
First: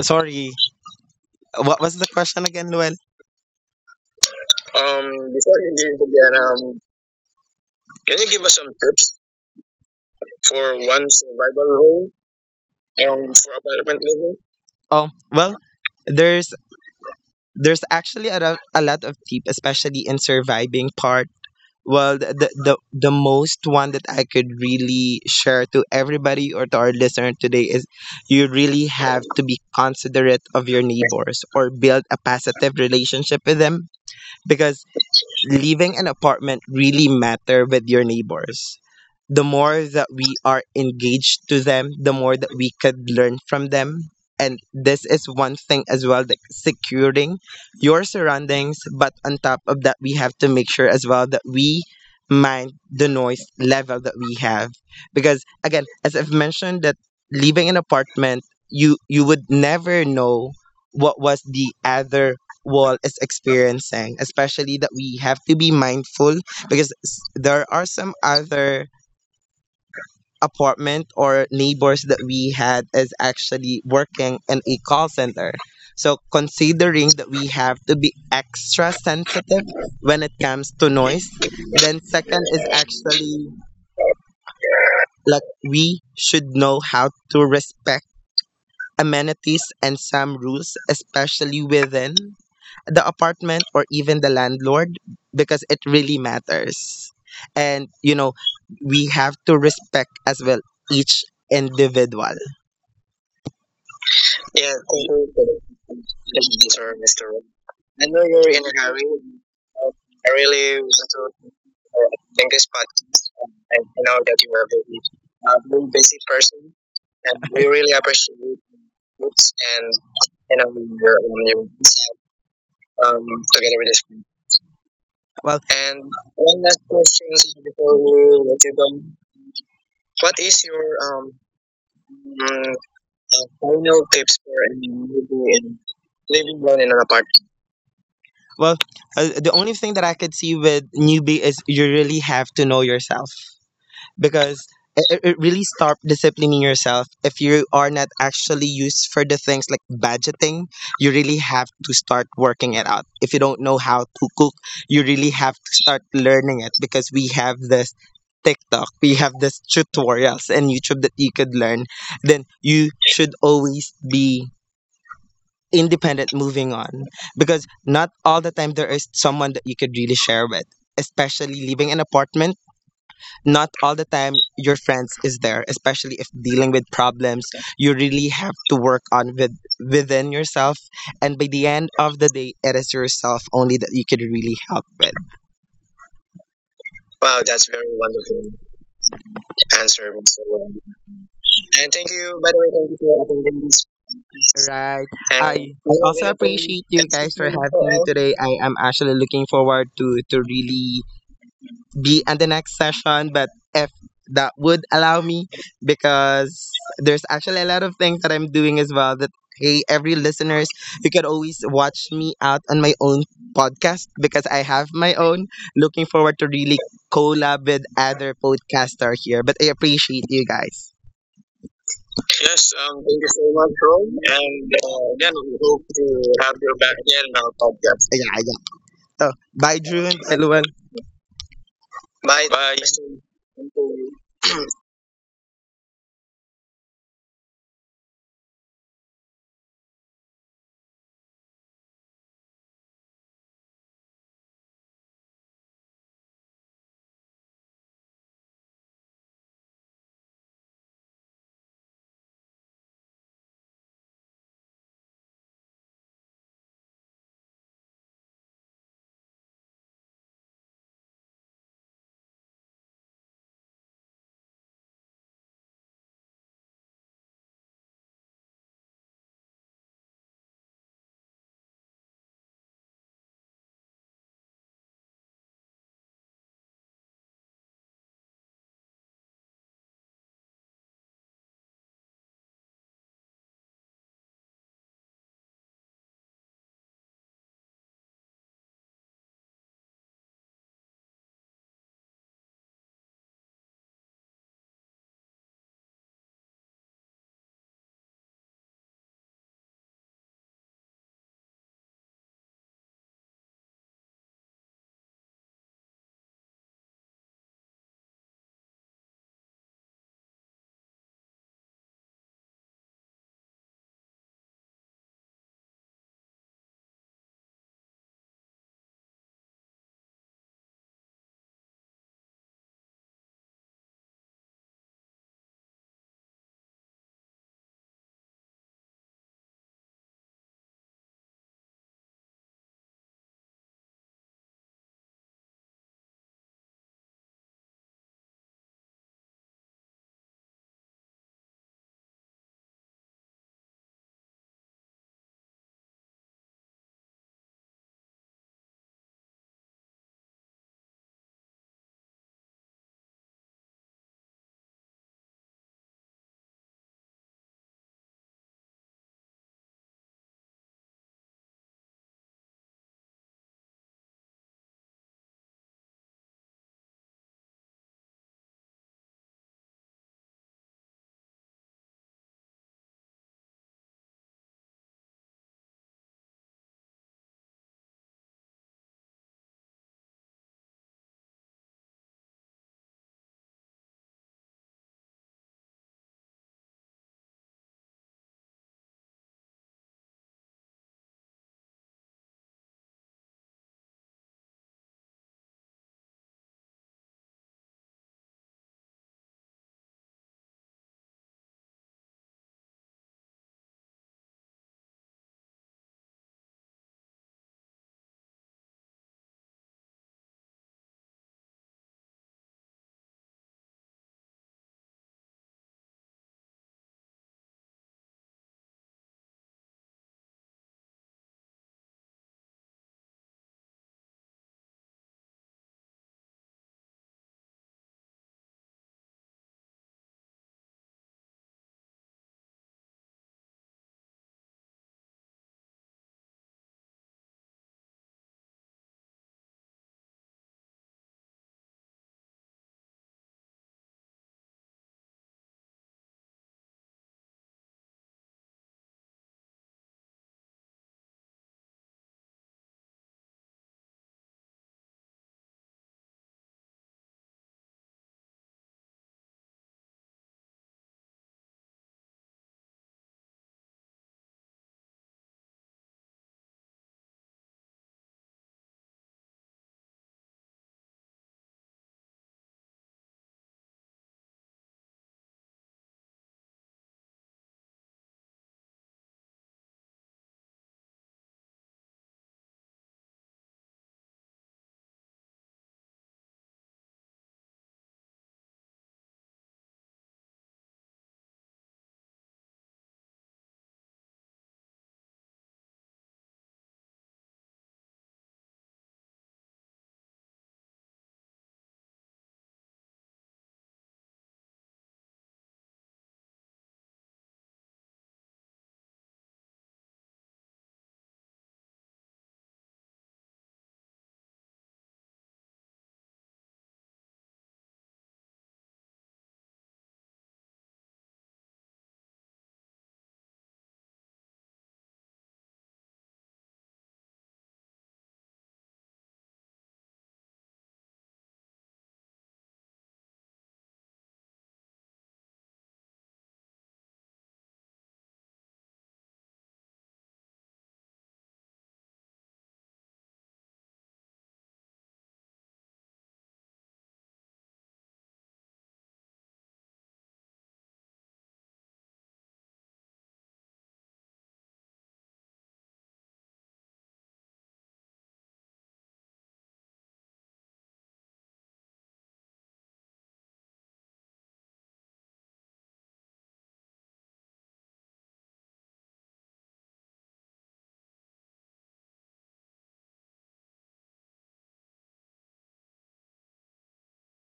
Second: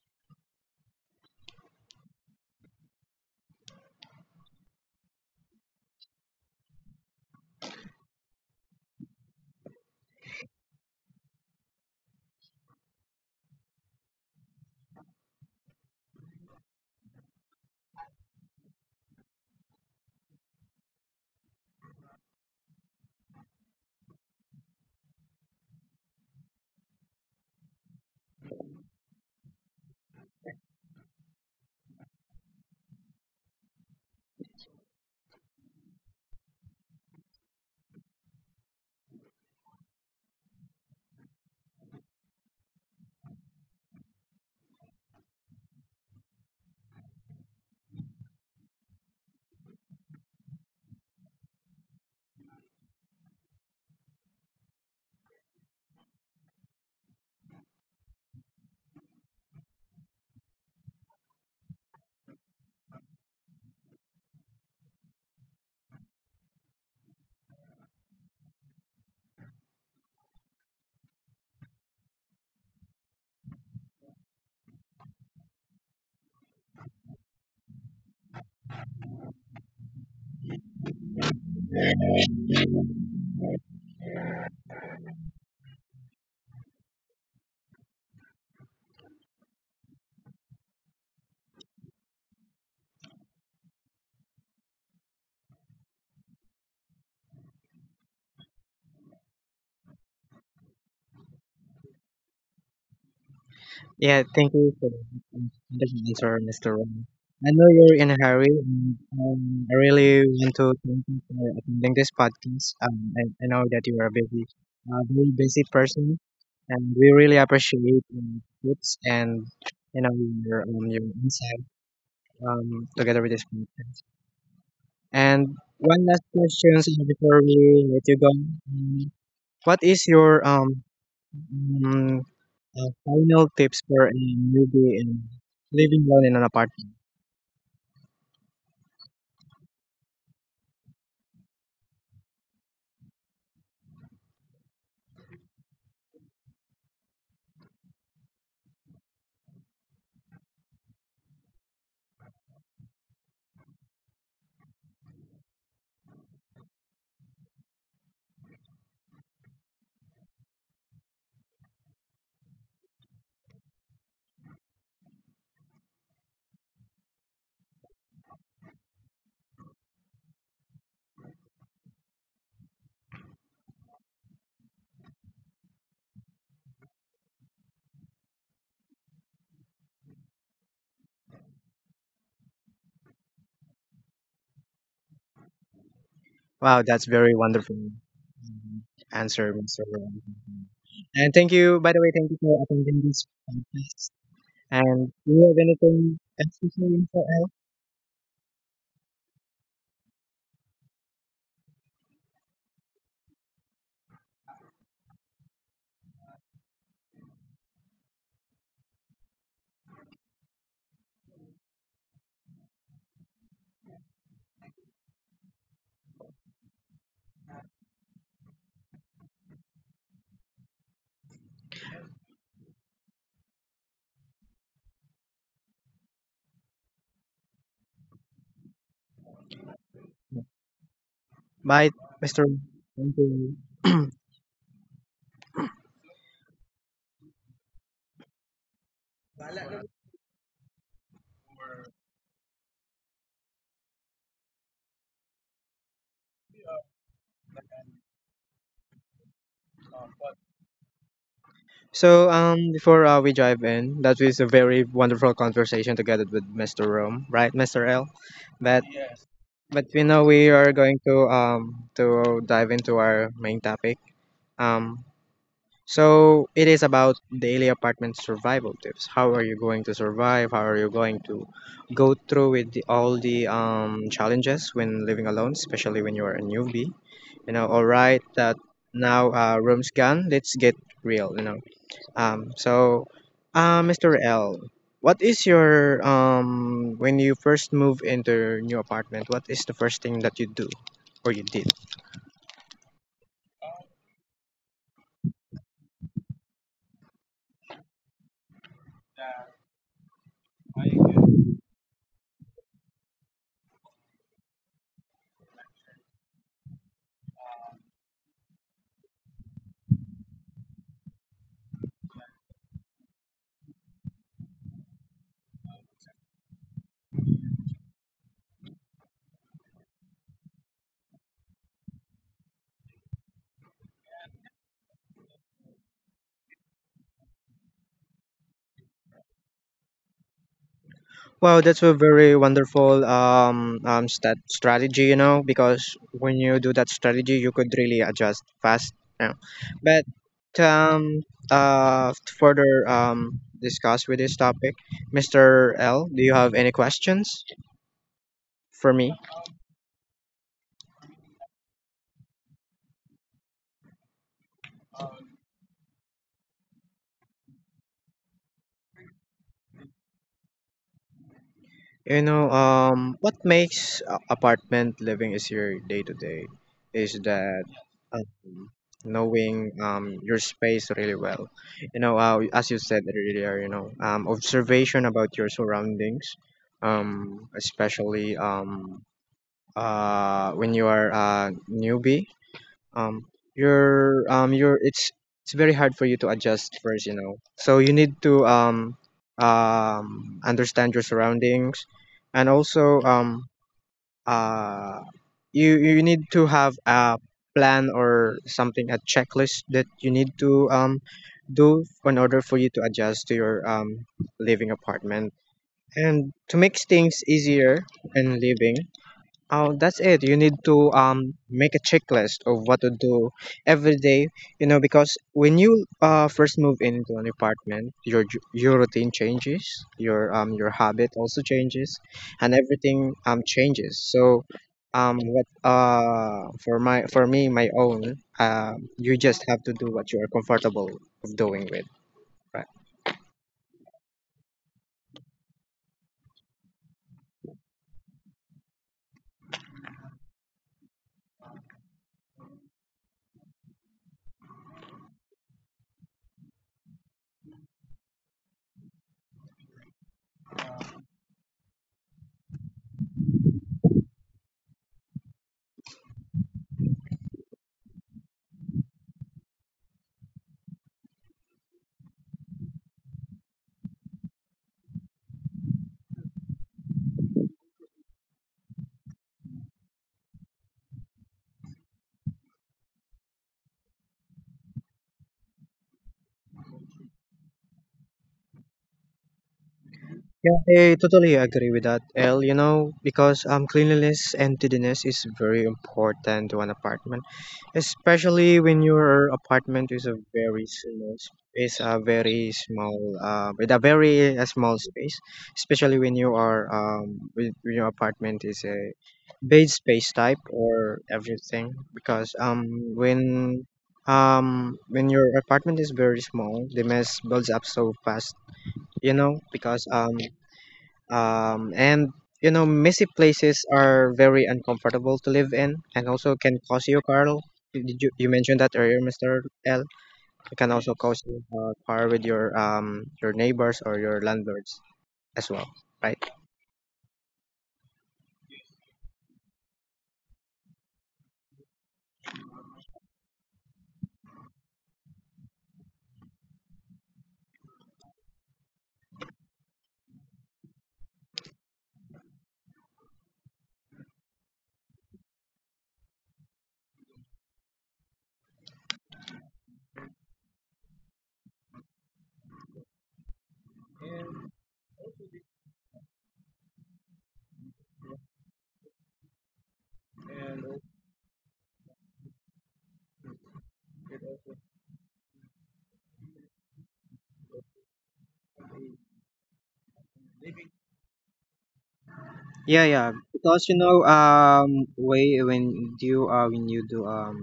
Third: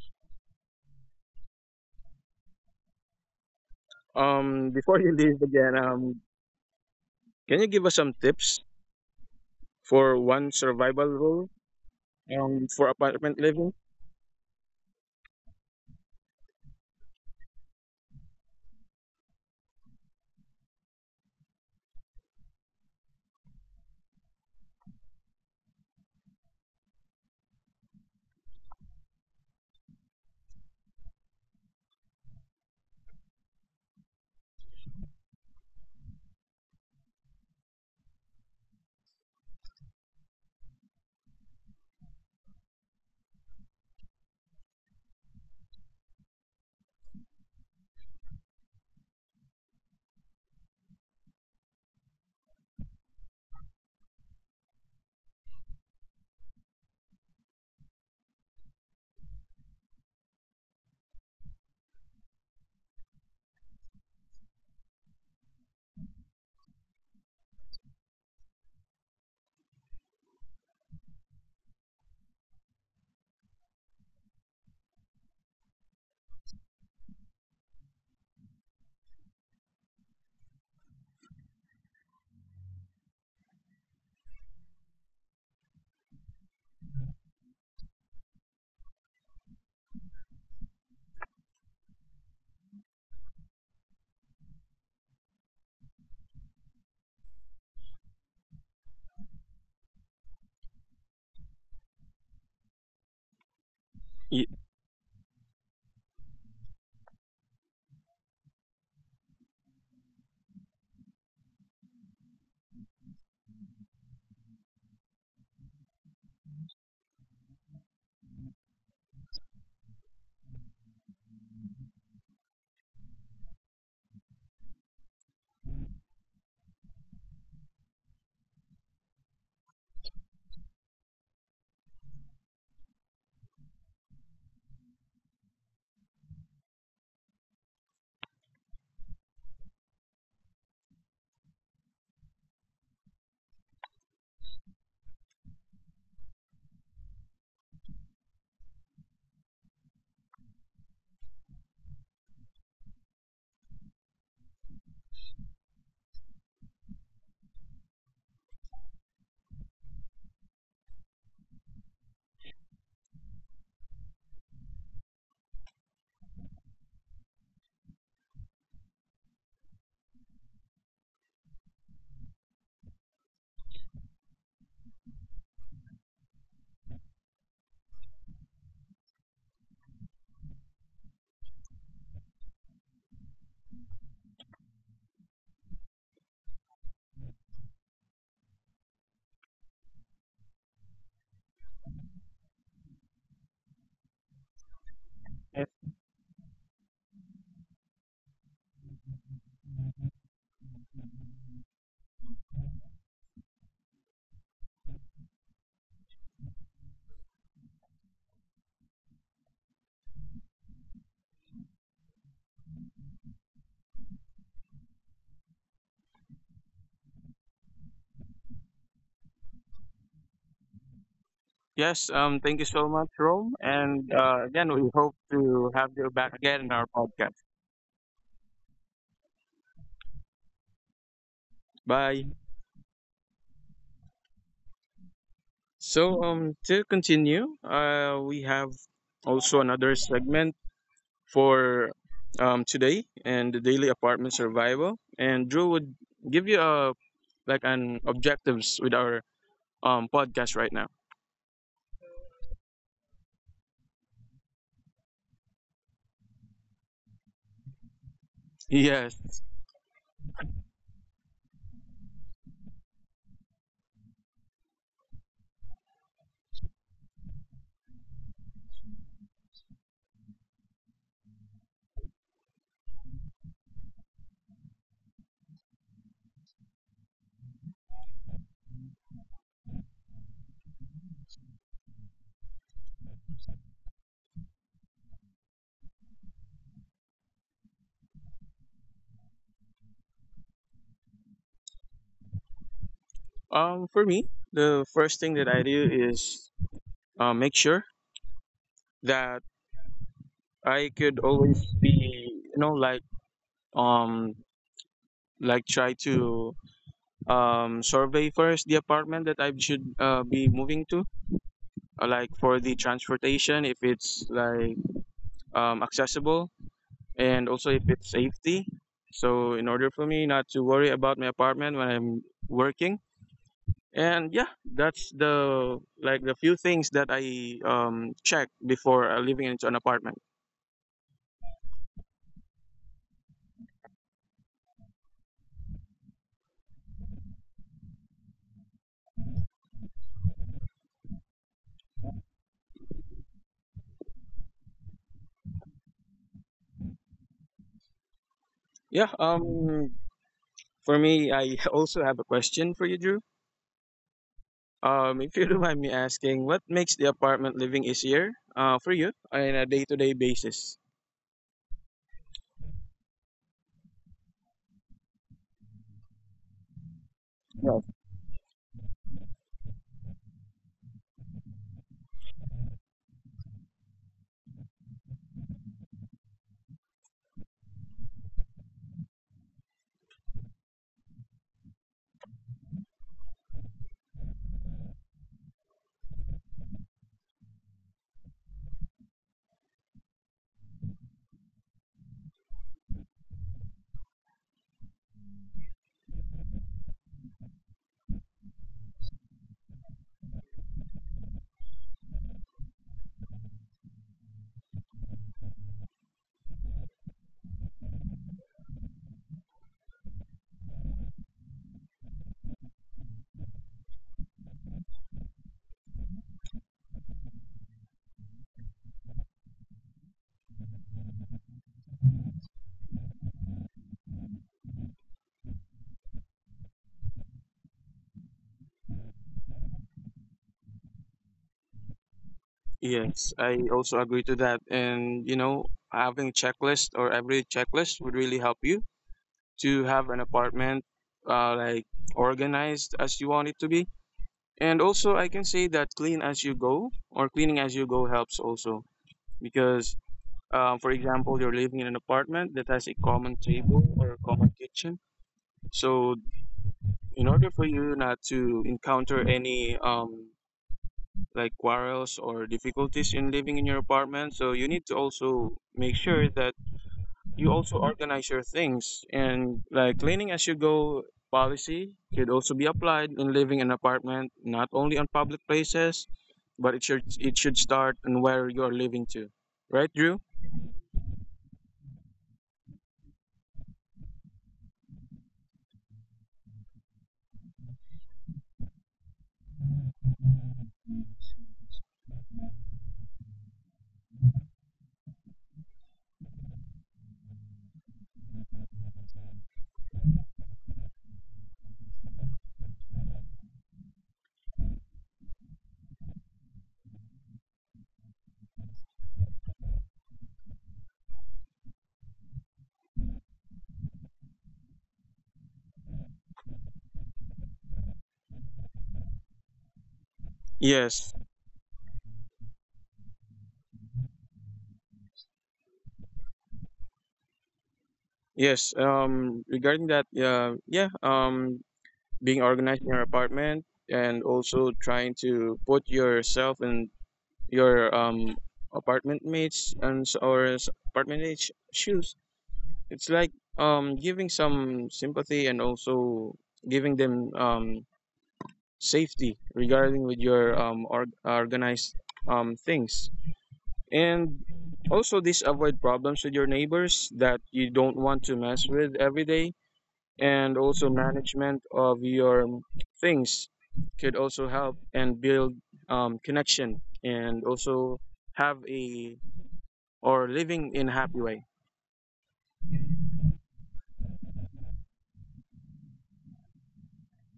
Sorry, what was the question again, Noel? Before Um, you leave before you again, leave again, can you give us some can you give us tips some tips for one for survival one rule survival rule for apartment for living? apartment living? Oh, well, there's there's actually a lot of tip, especially in surviving part. Well, the most one that I could really share to everybody or to our listener today is you really have to be considerate of your neighbors or build a positive relationship with them because leaving an apartment really matter with your neighbors. The more that we are engaged to them, the more that we could learn from them. And this is one thing as well that securing your surroundings. But on top of that, we have to make sure as well that we mind the noise level that we have. Because again, as I've mentioned that leaving an apartment, you would never know what was the other world is experiencing, especially that we have to be mindful because there are some other apartment or neighbors that we had is actually working in a call center. So considering that we have to be extra sensitive when it comes to noise, then second is actually like we should know how to respect amenities and some rules, especially within the apartment or even the landlord because it really matters. And you know, we have to respect as well each individual. Yeah, Ye- thank Yeah, you thank for you, the answer, Mr. Ron. Mr. Ro. I know you're I in a know you're hurry, in a and hurry. I Uh, really I want to really thank want you for to attending this thank this podcast. Podcast. I know I that I you are a know that busy, you are a very, very busy very busy person, person, and we really and we really appreciate appreciate it, tips and and you know you know your insight your together um with this together with this. podcast. And Well, and one last one question last before question we before let you go: we let you go. um, what is What your is your um um mm, final tips for final a tips for a newbie in newbie in living alone in an living alone in apartment? an apartment? Well, the only thing that I could see with newbie is you really have to know yourself. Because it really start disciplining yourself if you are not actually used for the things like budgeting, you really have to start working it out. If you don't know how to cook, you really have to start learning it because we have this TikTok, we have this tutorials and YouTube that you could learn, then you should always be independent moving on because not all the time there is someone that you could really share with, especially living in apartment. Not all the time your friends is there, especially if dealing with problems, you really have to work on with within yourself, and by the end of the day it is yourself only that you could really help with. Wow, that's very Wow, that's wonderful very wonderful answer, Mr. answer, Ron. Mr. And thank you, And by the thank way, thank you you, by the for way, thank you attending for your this attendance. podcast. And Right. do And you have I we anything also going to else to say? appreciate you excuse Mr. guys for having me all today. I am actually looking forward to really be on the next session, but if that would allow me, because there's actually a lot of things that I'm doing as well. That hey, every listeners, you can always watch me out on my own podcast because I have my own. Looking forward to really collab with other podcaster here, but I appreciate you guys. Yes, thank you Yes, so much, thank you so Rome. much, Roy. And And again, we hope again, we to have hope you to back again have in you our back again podcast. on our podcast. Yeah, yeah. Oh, bye, June. Everyone. Bye, Bye. Mr. Bye. Bye. Thank you. So, to continue, we have also another segment for today and the daily apartment survival. And Drew would give you a like an objectives with our podcast right now. So, before we dive in, that was a very wonderful conversation together with Mr. Rome, right, Mr. L? But Yes. but you know we are going to dive into our main topic. Um, so it is about daily apartment survival tips. How are you going to survive? How are you going to go through with the, all the challenges when living alone, especially when you are a newbie? You know, all right, that now room's gone. Let's get real, you know. um so Mr. L, what is your when you first move into your new apartment, what is the first thing that you do or you did? For me, the first thing that I do is make sure that I could always be, you know, like um like try to survey first the apartment that I should be moving to, like for the transportation, if it's like accessible, and also if it's safety. So in order for me not to worry about my apartment when I'm working, and yeah, that's the, like, the few things that I check before living into an apartment. Wow, that's a very wonderful strategy, you know, because when you do that strategy, you could really adjust fast. You know. But to further discuss with this topic, Mr. L, do you have any questions for Yeah. me? For me, I also have a question for you, Drew. If you don't mind me asking, what makes the apartment living easier for you on a day-to-day basis? You know, what makes apartment living easier day to day is that Yes. um, knowing your space really well. You know, as you said earlier, you know, observation about your surroundings, especially when you are a newbie um you're it's very hard for you to adjust first, you know, so you need to understand your surroundings, and also uh you need to have a plan or something, a checklist that you need to do in order for you to adjust to your living apartment and to make things easier in living. Oh, that's it. You need to make a checklist of what to do every day. You know, because when you first move into an apartment, your routine changes, your habit also changes, and everything changes. So, what for my for me my own you just have to do what you are comfortable of doing with. Right. Yes, I also agree to that. And having checklist or every checklist would really help you to have an apartment like organized as you want it to be. And also, I can say that clean as you go or cleaning as you go helps also, because, for example, you're living in an apartment that has a common table or a common kitchen. So in order for you not to encounter any like quarrels or difficulties in living in your apartment, so you need to also make sure that you also organize your things and, like, cleaning as you go policy could also be applied in living in apartment, not only on public places, but it should start on where you are living to, right, Drew? Yeah, I totally agree with that, L, you know, because cleanliness and tidiness is very important to an apartment, especially when your apartment is a very small s- is a very small with a very small space, especially when you are with when your apartment is a bed space type or everything because when when your apartment is very small, the mess builds up so fast, you know, because and you know messy places are very uncomfortable to live in and also can cause you carl, you mentioned that earlier, Mr. L. It can also Yes. cause you quarrel with your neighbors or your landlords as well, right? Yes, regarding that, yeah, being organized in your apartment, and also trying to put yourself in your apartment mates and or apartment mates shoes. It's like, giving some sympathy, and also giving them safety regarding with your organized things. And also this avoid problems with your neighbors that you don't want to mess with every day, and also management of your things could also help and build connection, and also have a or living in happy way. Yeah, yeah. Because you know, way when you do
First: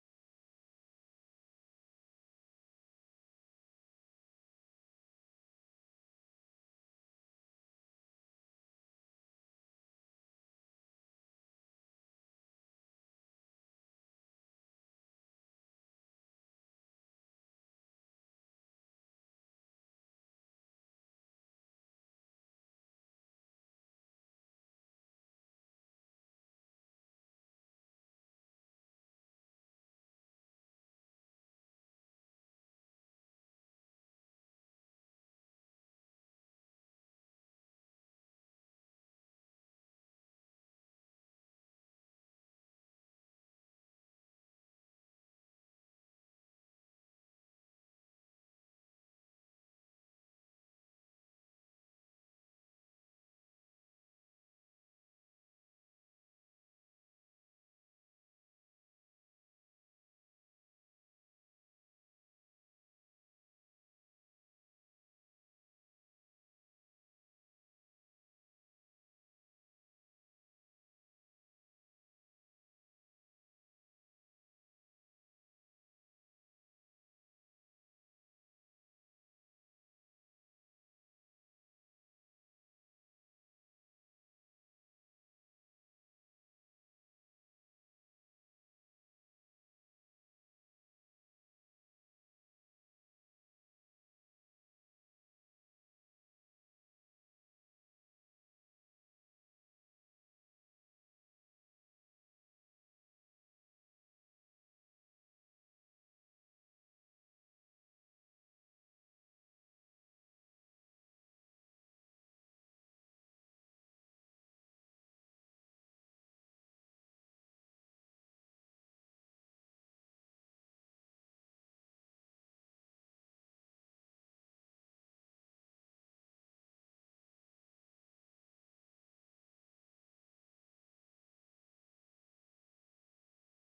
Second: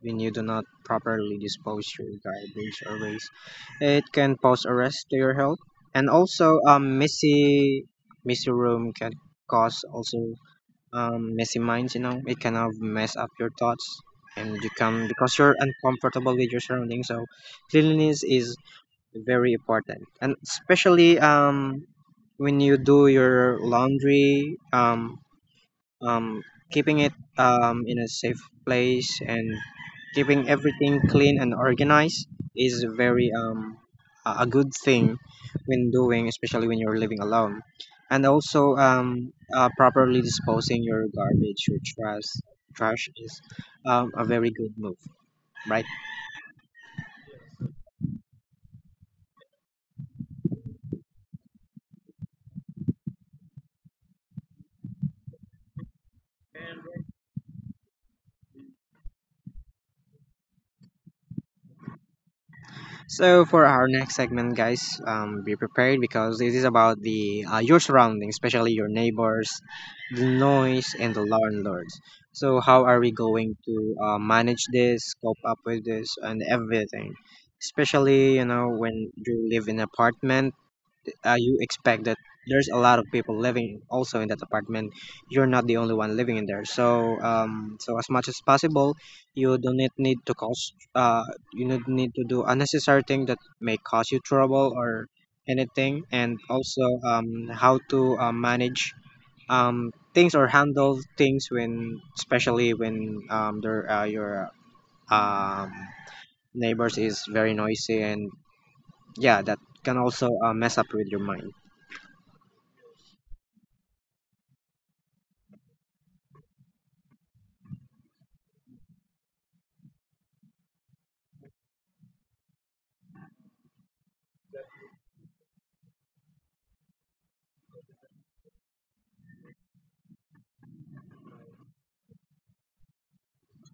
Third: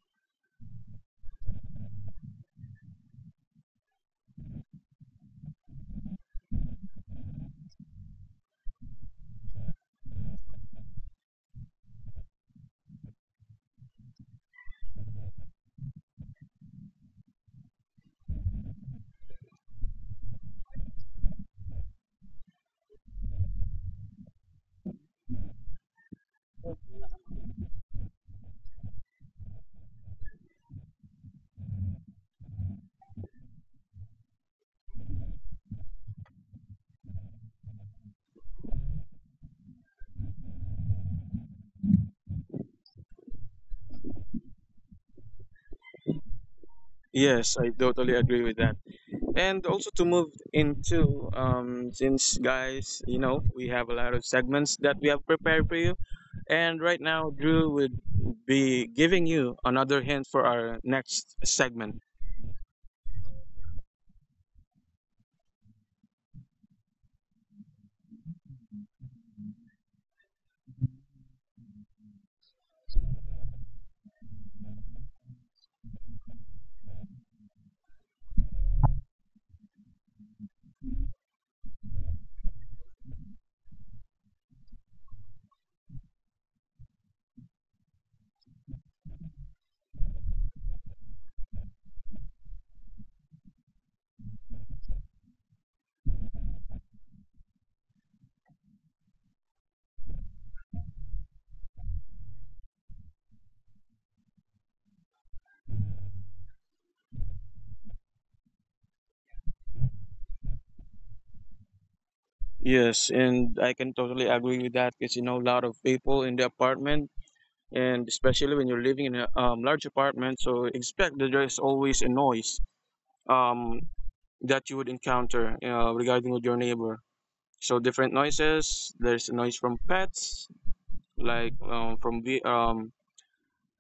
when you do not properly dispose your garbage or waste, it can pose a risk to your health. And also, messy room can cause also messy minds. You know, it can have mess up your thoughts, and you can because you're uncomfortable with your surroundings. So, cleanliness is very important, and especially when you do your laundry, um, keeping it in a safe place, and keeping everything clean and organized is very a good thing when doing, especially when you're living alone. And also properly disposing your garbage, your trash is a very good move, right? Yes, I totally agree with that. And also, to move into, since, guys, you know we have a lot of segments that we have prepared for you, and right now Drew would be giving you another hint for our next segment. So for our next segment, guys, be prepared because this is about the your surroundings, especially your neighbors, the noise, and the landlords. So how are we going to manage this, cope up with this, and everything? Especially, you know, when you live in an apartment, you expect that there's a lot of people living also in that apartment. You're not the only one living in there, so so as much as possible, you do not need to cause you don't need to do unnecessary thing that may cause you trouble or anything. And also, how to manage things or handle things, when especially when there your um neighbors is very noisy, and yeah, that can also mess up with your mind. Yes, and I can totally agree with that, because you know a lot of people in the apartment, and especially when you're living in a large apartment, so expect that there's always a noise um, that you would encounter regarding with your neighbor. So different noises. There's a noise from pets, like, from ve- um,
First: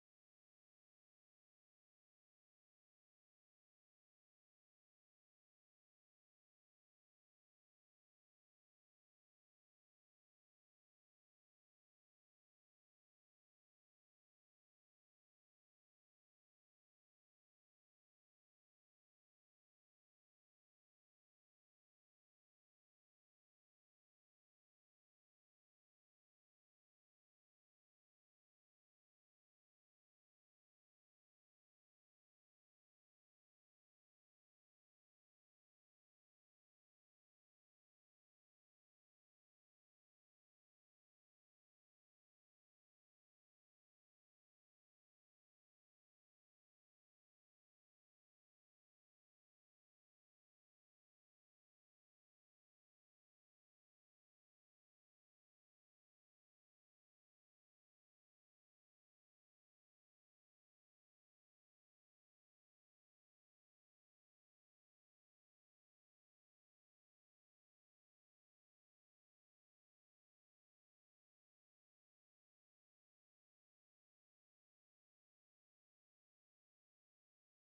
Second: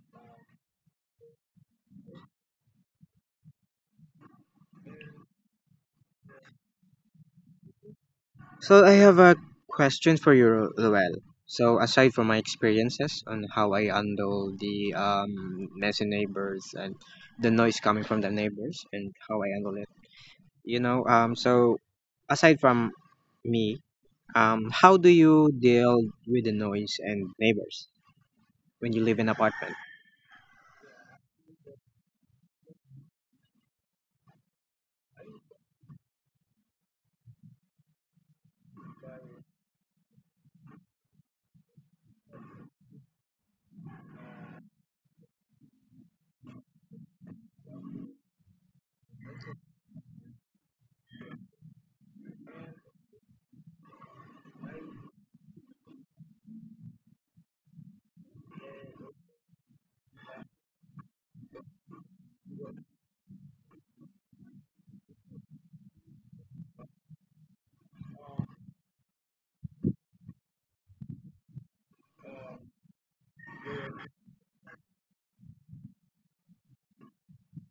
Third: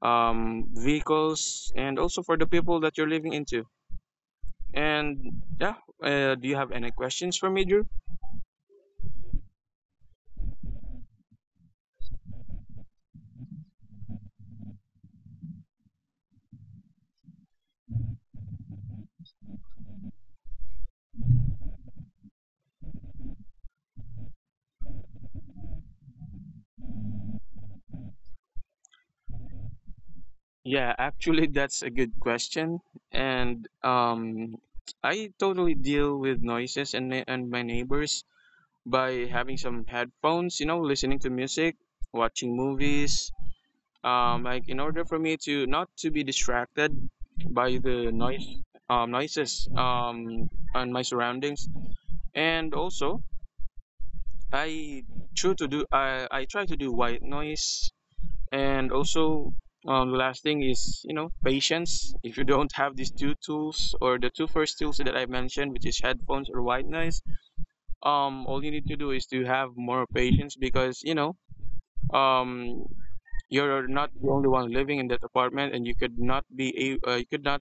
um, vehicles, and also for the people that you're living into. And yeah, do you have any questions for me, Drew? So I have a question for you, Roel. So aside from my experiences on how I handle the messy neighbors and the noise coming from the neighbors and how I handle it, you know, so aside from me, how do you deal with the noise and neighbors when you live in apartment? Yeah, actually, that's a good question. And I totally deal with noises and my neighbors by having some headphones, listening to music, watching movies. Like in order for me to not to be distracted by the noise, noises on my surroundings, and also I try to do I try to do white noise. And also, the last thing is, patience. If you don't have these two tools or the two first tools that I mentioned, which is headphones or white noise, all you need to do is to have more patience, because um you're not the only one living in that apartment, and you could not be a uh, you could not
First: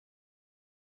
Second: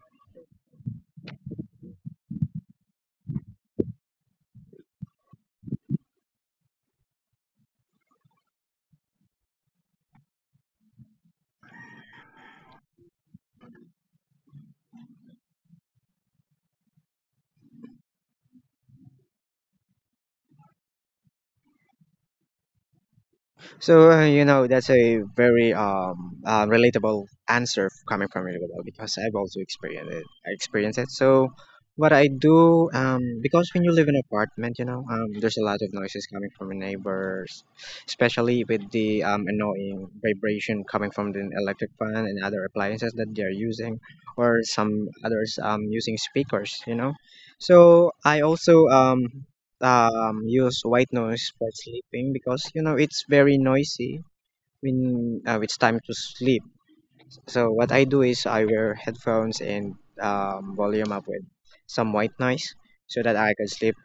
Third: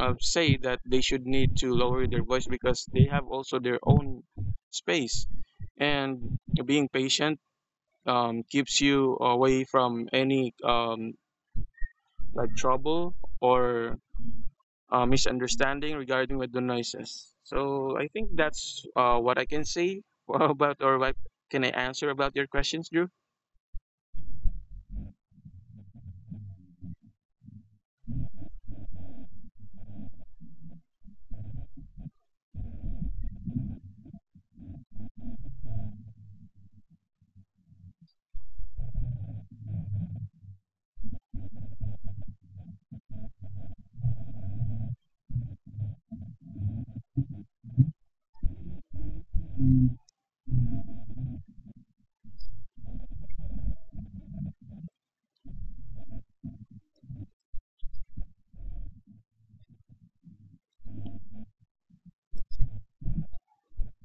uh, say that they should need to lower their voice because they have also their own space. And being patient keeps you away from any, like, trouble or misunderstanding regarding with the noises. So I think that's what I can say about, or what can I answer about your questions, Drew? So you know, that's a very relatable answer coming from you, because I've also experienced it. I experienced it. So what I do, because when you live in an apartment, you know, there's a lot of noises coming from your neighbors, especially with the annoying vibration coming from the electric fan and other appliances that they are using, or some others using speakers. You know, so I also use white noise for sleeping, because you know it's very noisy when it's time to sleep. So what I do is I wear headphones and volume up with some white noise so that I can sleep,